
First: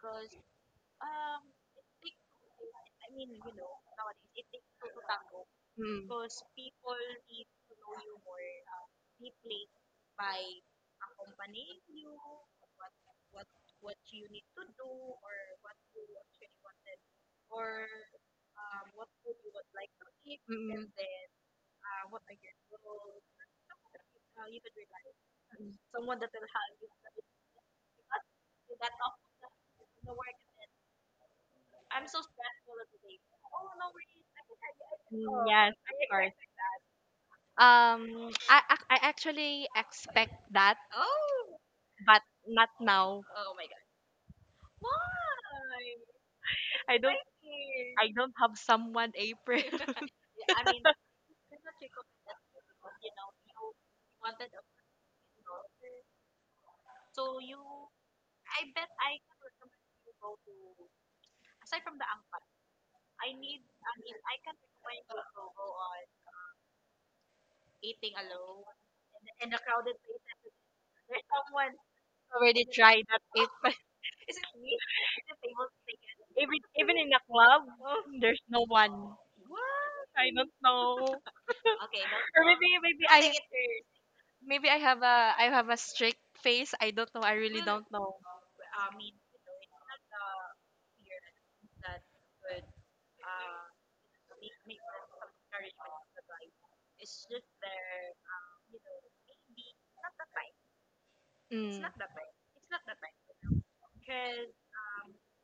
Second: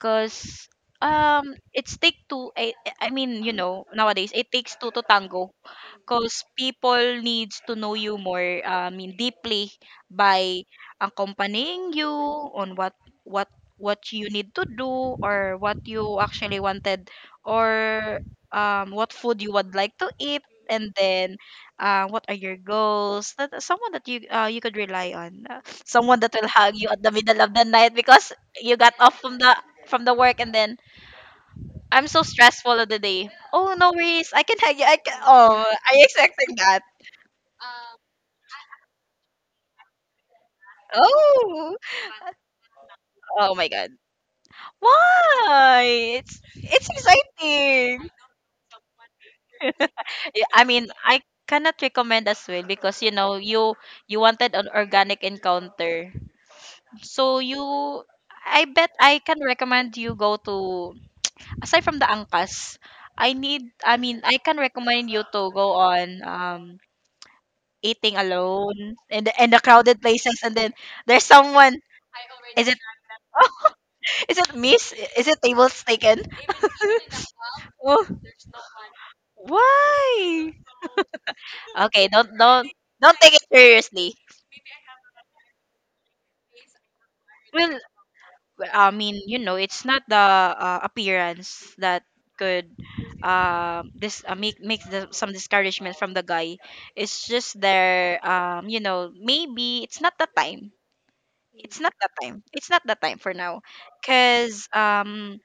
[SPEAKER 1] Cause um it's take two I, I mean, you know, nowadays it takes two to tango.
[SPEAKER 2] Mm.
[SPEAKER 1] 'Cause people needs to know you more, uh, I mean, deeply by accompanying you on what what what you need to do or what you actually wanted or, um, what food you would like to eat,
[SPEAKER 2] Mm.
[SPEAKER 1] and then, uh, what are your goals, that someone that you, uh, you could rely on, uh, someone that will hug you at the middle of the night because you got off from the from the work, and then, "I'm so stressful of the day." "Oh, no worries, I can hug you, I can." Oh,
[SPEAKER 2] Yes.
[SPEAKER 1] are you expecting that?
[SPEAKER 2] Um, I ac- I actually expect that,
[SPEAKER 1] Oh!
[SPEAKER 2] but not now.
[SPEAKER 1] Oh my god. Why? It's it's
[SPEAKER 2] I don't
[SPEAKER 1] exciting.
[SPEAKER 2] I don't have someone, April.
[SPEAKER 1] Yeah, I mean, I cannot recommend as well because you know you you wanted an organic encounter. So you, I bet I can recommend you go to aside from the Angkas. I need. I mean, I can recommend you to go on um eating alone and the in the crowded places, and then there's
[SPEAKER 2] Someone
[SPEAKER 1] someone.
[SPEAKER 2] already
[SPEAKER 1] Is it?
[SPEAKER 2] tried that, April.
[SPEAKER 1] Is it Miss? Is it tables taken?
[SPEAKER 2] Even even in a club,
[SPEAKER 1] Oh,
[SPEAKER 2] there's no one. I don't
[SPEAKER 1] why?
[SPEAKER 2] know.
[SPEAKER 1] Okay, don't
[SPEAKER 2] Or maybe
[SPEAKER 1] don't
[SPEAKER 2] maybe
[SPEAKER 1] don't
[SPEAKER 2] I think
[SPEAKER 1] take it
[SPEAKER 2] I it
[SPEAKER 1] seriously.
[SPEAKER 2] maybe I have a I have a strict face. I don't know. I really
[SPEAKER 1] Well,
[SPEAKER 2] don't know.
[SPEAKER 1] well, I mean, you know, it's not the uh, appearance that could uh, this uh, make make the, some discouragement from the guy. It's just their um, you know, maybe it's not the time. It's
[SPEAKER 2] Mm.
[SPEAKER 1] not the time. It's not the time for now, cause um,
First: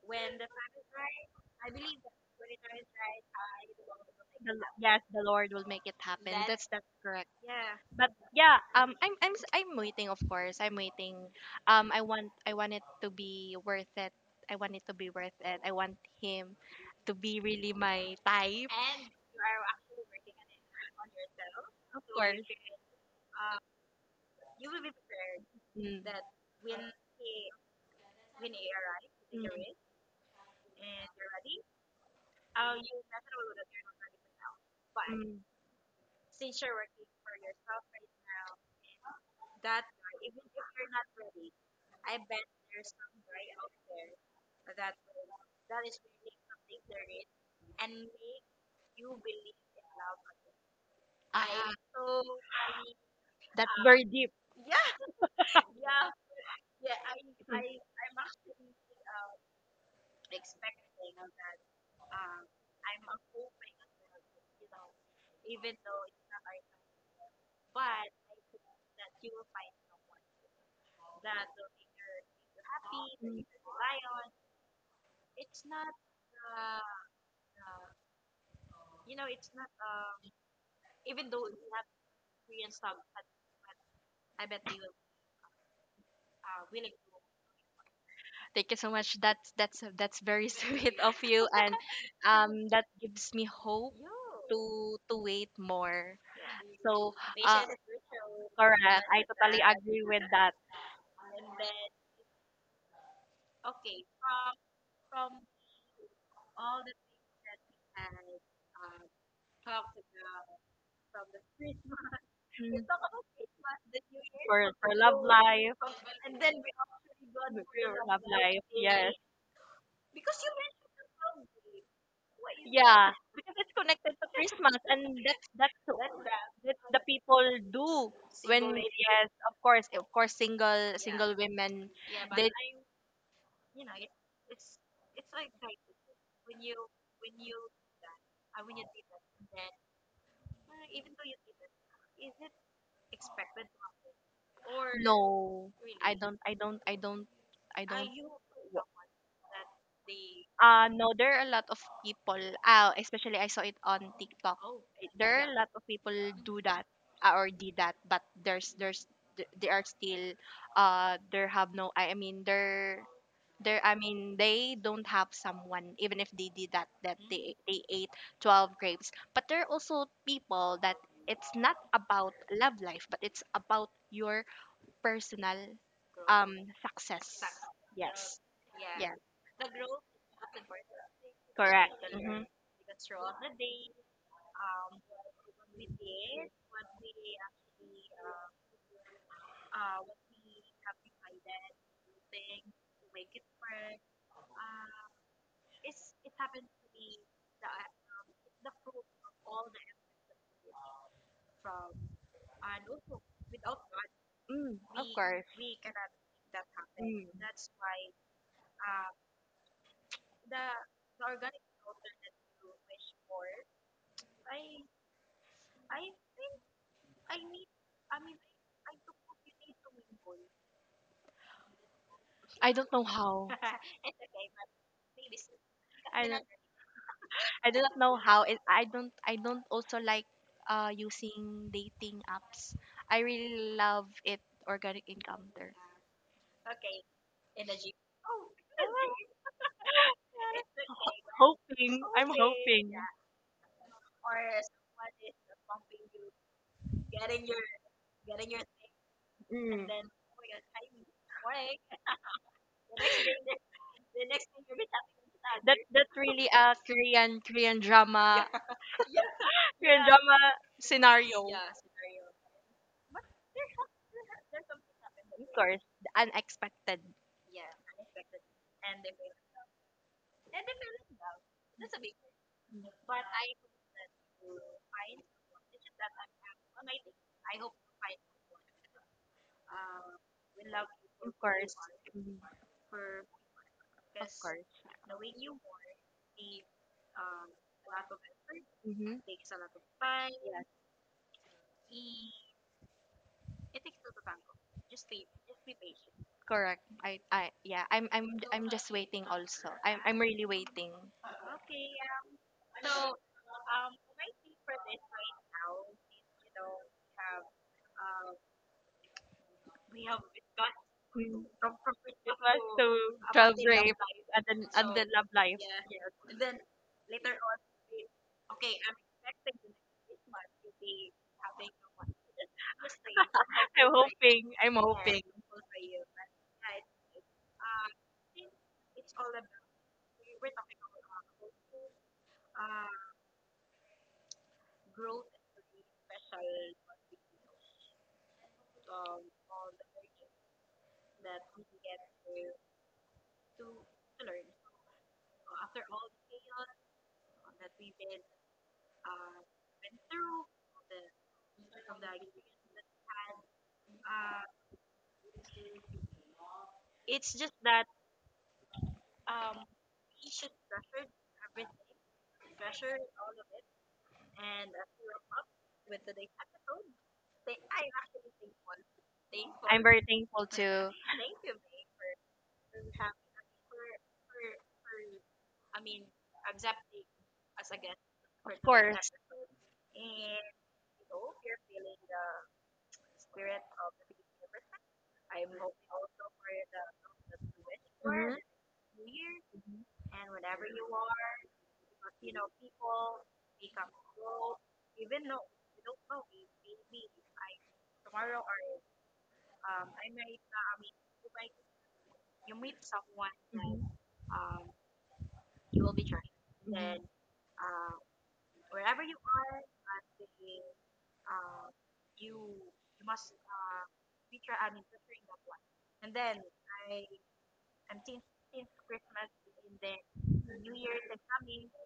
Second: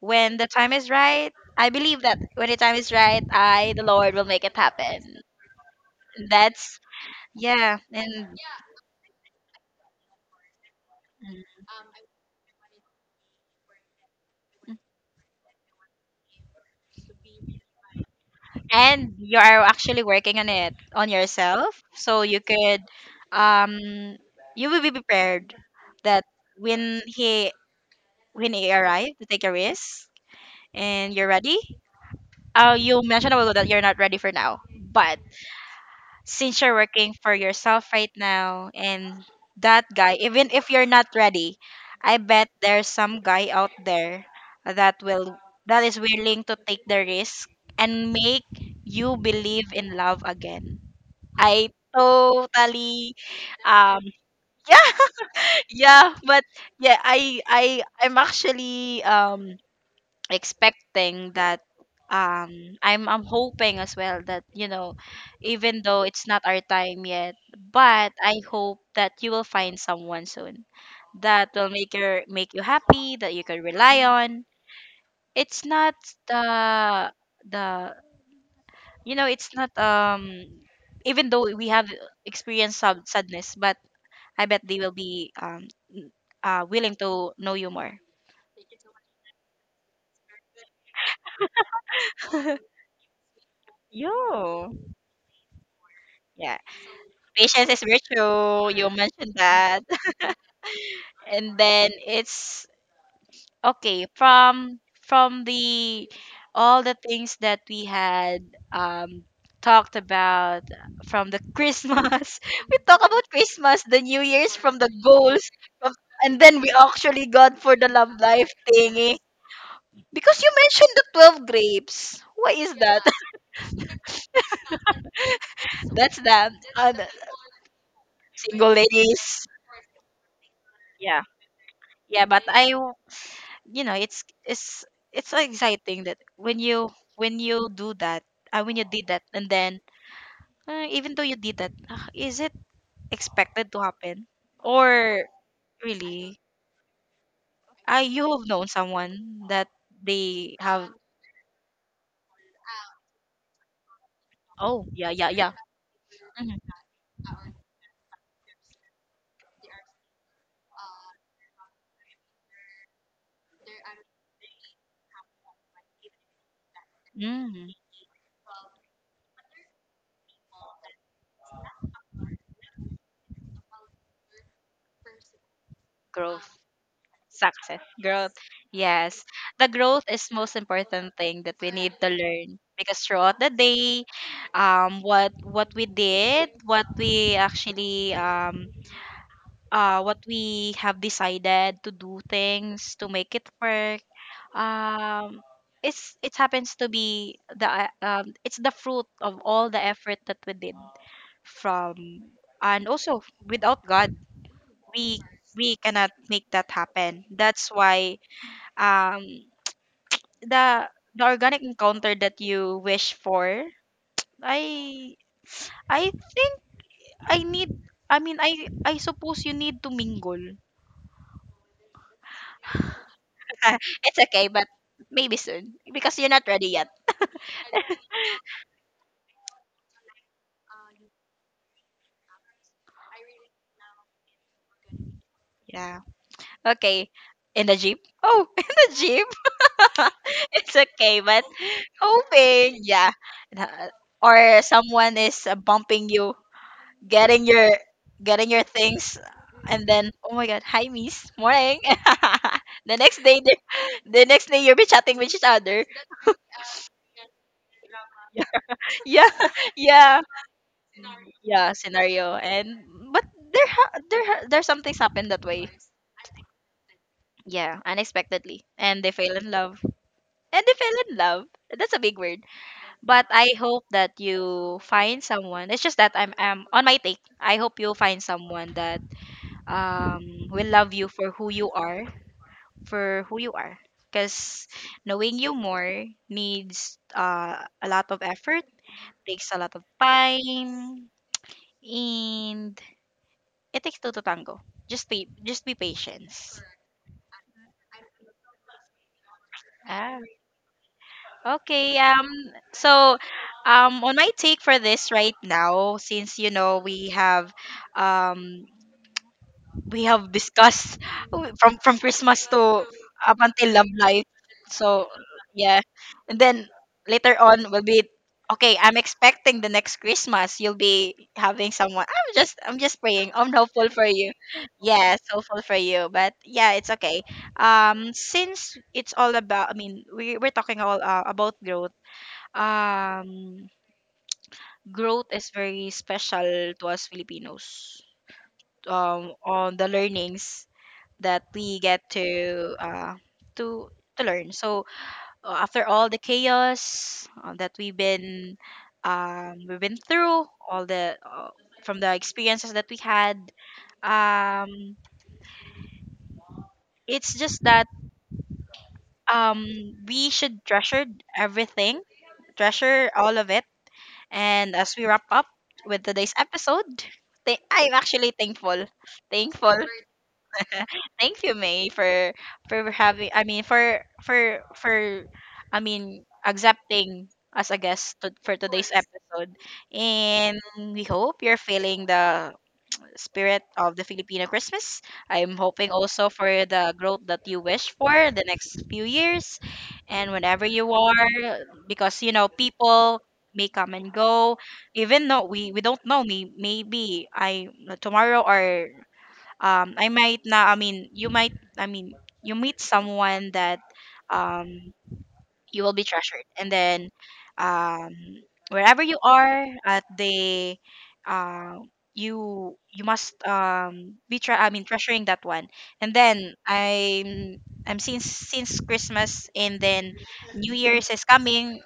[SPEAKER 1] when the time is right, I believe that when the time is right, I, the Lord, will make it happen.
[SPEAKER 2] Yes, the Lord will make it happen. That's
[SPEAKER 1] That's
[SPEAKER 2] that's correct.
[SPEAKER 1] yeah,
[SPEAKER 2] But
[SPEAKER 1] and.
[SPEAKER 2] yeah, um, I'm I'm s- I'm waiting. Of course, I'm waiting. Um, I want I want it to be worth it. I want it to be worth it. I want him to be really my type.
[SPEAKER 1] And you are actually working on it on yourself so you could um you will be prepared
[SPEAKER 2] Mm.
[SPEAKER 1] that when he when he arrive to take a risk and you're ready. Uh you mentioned a while ago that you're not ready for now, but
[SPEAKER 2] Mm.
[SPEAKER 1] since you're working for yourself right now, and that guy, even if you're not ready, I bet there's some guy out there that will, that is willing to take the risk and make you believe in love again. I
[SPEAKER 2] Ah,
[SPEAKER 1] totally
[SPEAKER 2] that's
[SPEAKER 1] um
[SPEAKER 2] very deep.
[SPEAKER 1] yeah, yeah, but yeah, I I I'm actually um expecting that um I'm I'm hoping as well that you know, even though it's not our time yet, but I hope that you will find someone soon that will make your make you happy, that
[SPEAKER 2] Mm.
[SPEAKER 1] you can rely on. It's not the the you know, it's not um even though we have experienced sad- sadness, but I bet they will be um n- uh willing to know you more.
[SPEAKER 2] Thank you so much. That's that's that's very sweet of you, and, um, that gives me hope
[SPEAKER 1] Yo.
[SPEAKER 2] to to wait more.
[SPEAKER 1] Yeah.
[SPEAKER 2] So
[SPEAKER 1] Patience is virtue.
[SPEAKER 2] correct.
[SPEAKER 1] You mentioned that.
[SPEAKER 2] Agree that.
[SPEAKER 1] And then it's okay. from from the all the things that we had um talked about, from the Christmas. We talk about Christmas, the New Year's, from the goals,
[SPEAKER 2] Life.
[SPEAKER 1] from, and then we actually got for the love life thingy. Because you mentioned the twelve grapes. Why is that?
[SPEAKER 2] Yeah, because it's connected to Christmas, and that's that's
[SPEAKER 1] That's the
[SPEAKER 2] that's
[SPEAKER 1] um,
[SPEAKER 2] the people do.
[SPEAKER 1] single
[SPEAKER 2] Yes,
[SPEAKER 1] ladies.
[SPEAKER 2] of course. Of course, single
[SPEAKER 1] Yeah.
[SPEAKER 2] single women.
[SPEAKER 1] Yeah, but I, w- you know, it's it's it's so exciting that when you when you do that, uh, when you did that, and then uh, even though you did that, uh, is it expected to happen, or
[SPEAKER 2] No. Don't
[SPEAKER 1] really,
[SPEAKER 2] I don't I don't I
[SPEAKER 1] uh, you have known someone that they
[SPEAKER 2] uh
[SPEAKER 1] have?
[SPEAKER 2] No, there are a lot of people. Ah, especially I saw it on TikTok.
[SPEAKER 1] Oh, yeah, yeah,
[SPEAKER 2] A
[SPEAKER 1] yeah.
[SPEAKER 2] lot of people
[SPEAKER 1] Mm-hmm.
[SPEAKER 2] do that, uh, or did that, but there's there's th- they are still, uh they have no I I mean they're they're I mean they don't have someone, even if they did that that, they
[SPEAKER 1] Mm,
[SPEAKER 2] they ate twelve grapes. But there are also people that — it's not about love life, but it's about your personal,
[SPEAKER 1] growth.
[SPEAKER 2] um, success.
[SPEAKER 1] Success, growth. Yes. The growth is most important thing that we need to learn because throughout the day, um, what what we did, what we actually um, uh, what we have decided to do things to make it work. Um, it's it happens to be the uh, um, it's the fruit of all the effort that we did from and also without God,
[SPEAKER 2] Mm.
[SPEAKER 1] we we cannot make that happen.
[SPEAKER 2] Mm.
[SPEAKER 1] That's why um the the organic encounter that you wish for i I think i need i mean i i suppose you need to mingle.
[SPEAKER 2] I don't know how.
[SPEAKER 1] it's okay, but maybe soon because you're not ready yet.
[SPEAKER 2] I do not know how it I don't I don't also like uh using dating apps. I really love it, organic encounter.
[SPEAKER 1] Yeah, okay, in the jeep. Oh, in the jeep. it's okay, but
[SPEAKER 2] Hoping.
[SPEAKER 1] hoping, yeah. Uh, or someone is uh, bumping you, getting your getting your things and
[SPEAKER 2] Mm.
[SPEAKER 1] then, oh my god, hi miss morning. the next day the, the next day you'll be chatting with each other.
[SPEAKER 2] That's really a Korean Korean drama
[SPEAKER 1] yeah,
[SPEAKER 2] Korean
[SPEAKER 1] yeah,
[SPEAKER 2] drama scenario.
[SPEAKER 1] yeah, scenario. And but there ha- there ha- there something's happened that way.
[SPEAKER 2] Unexpected.
[SPEAKER 1] Yeah, unexpectedly, and they fell in love and they fell in love that's a big word, but I hope that you find someone. It's just that i'm, I'm on my take, I hope you find someone that um will love you for who you are for who you are, because
[SPEAKER 2] Mm-hmm.
[SPEAKER 1] knowing you more needs uh, a lot of effort, takes a lot of time, and it takes two to tango. Just be just be patient.
[SPEAKER 2] Correct. I I Yeah, I'm I'm just waiting also. I'm I'm
[SPEAKER 1] Ah,
[SPEAKER 2] really waiting.
[SPEAKER 1] okay. um so um on my take for this right now, since you know, we have um we have discussed from from Christmas to up
[SPEAKER 2] To,
[SPEAKER 1] until love life.
[SPEAKER 2] and
[SPEAKER 1] So
[SPEAKER 2] then love life.
[SPEAKER 1] yeah, and then later on will be okay. I'm expecting the next Christmas you'll be having someone. I'm just I'm just praying. I'm hopeful
[SPEAKER 2] I'm
[SPEAKER 1] for you.
[SPEAKER 2] hoping. I'm...
[SPEAKER 1] Yes, hopeful for you. But yeah, it's okay. Um, since it's all about, I mean, we we're talking all uh, about growth. Um, growth is very special to us Filipinos. Um, on the learnings that we get to uh, to to learn. So uh, after all the chaos uh, that we've been um, we've been through, all the uh, from the experiences that we had, um, it's just that um, we should treasure everything, treasure all of it. And as we wrap up with today's episode, th- I'm actually thankful, thankful.
[SPEAKER 2] Very thankful to.
[SPEAKER 1] Thank you, May, for for having. I mean, for for for. I mean, accepting as a guest to, for today's episode, and we hope you're feeling the spirit of the Filipino Christmas. I'm hoping also for the growth that you wish for the next few years, and whenever you are, because you know people may come and go even though we we don't know. Me maybe I Tomorrow or um I might not, I mean, you might I mean, you meet someone that um you will be treasured, and then um wherever you are at the uh you you must um be tre- I mean treasuring that one. And then I'm I'm since since Christmas, and then New Year's is coming,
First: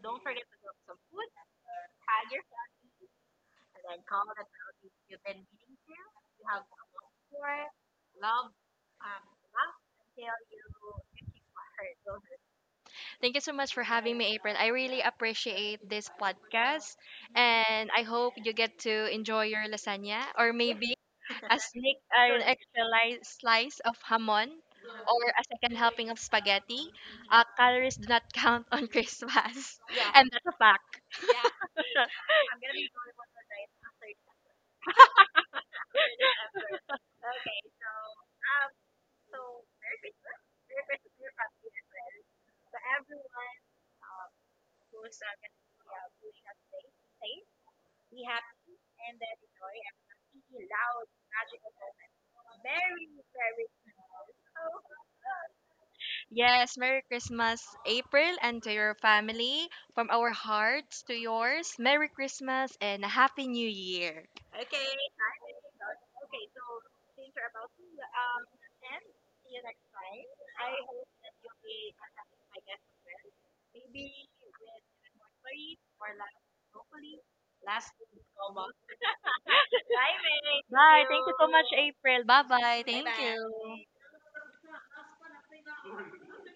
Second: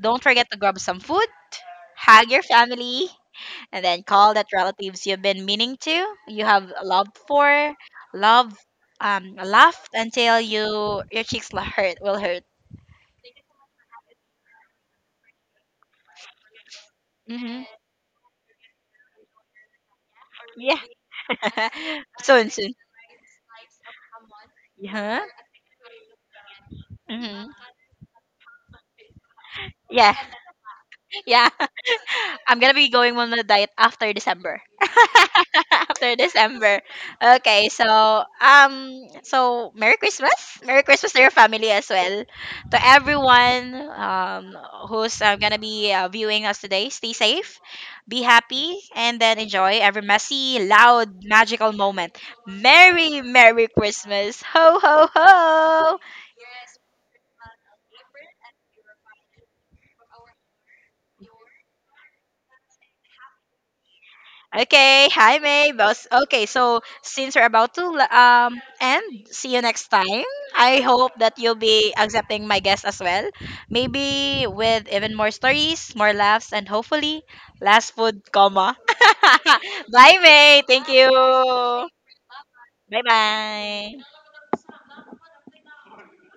[SPEAKER 1] don't forget to grab some food, hug your family, and then call that relatives you've been meaning to, you have loved for, love, um, laughed until you your cheeks la- hurt will hurt.
[SPEAKER 2] Thank you so much for having me, April. I really appreciate this podcast,
[SPEAKER 1] Hmm.
[SPEAKER 2] and I hope you get to enjoy your lasagna, or
[SPEAKER 1] Yeah,
[SPEAKER 2] maybe a sneak, or an
[SPEAKER 1] soon, soon.
[SPEAKER 2] extra li- slice of hamon,
[SPEAKER 1] Yeah.
[SPEAKER 2] or a second helping of spaghetti. Uh,
[SPEAKER 1] Hmm.
[SPEAKER 2] calories do not count on Christmas,
[SPEAKER 1] Yeah,
[SPEAKER 2] and that's a fact.
[SPEAKER 1] yeah. I'm gonna be going on a diet after December. after December. Okay, so um so Merry Christmas. Merry Christmas to your family as well. To everyone um who's uh, gonna be uh, viewing us today, stay safe, be happy, and then enjoy every messy, loud, magical moment. Merry Merry Christmas. Ho ho ho.
[SPEAKER 2] Yes, Merry Christmas, April, and to your family. From our hearts to yours, Merry Christmas and a Happy New Year.
[SPEAKER 1] Okay, hi May. Boss. Okay, so since we're about to um end, see you next time. I hope that you'll be accepting my guest as well. Maybe with even more stories, more laughs, and hopefully last food, comma. bye May. Thank
[SPEAKER 2] Bye.
[SPEAKER 1] you.
[SPEAKER 2] Thank you so much, April. Bye-bye.
[SPEAKER 1] Bye
[SPEAKER 2] Thank you.
[SPEAKER 1] bye.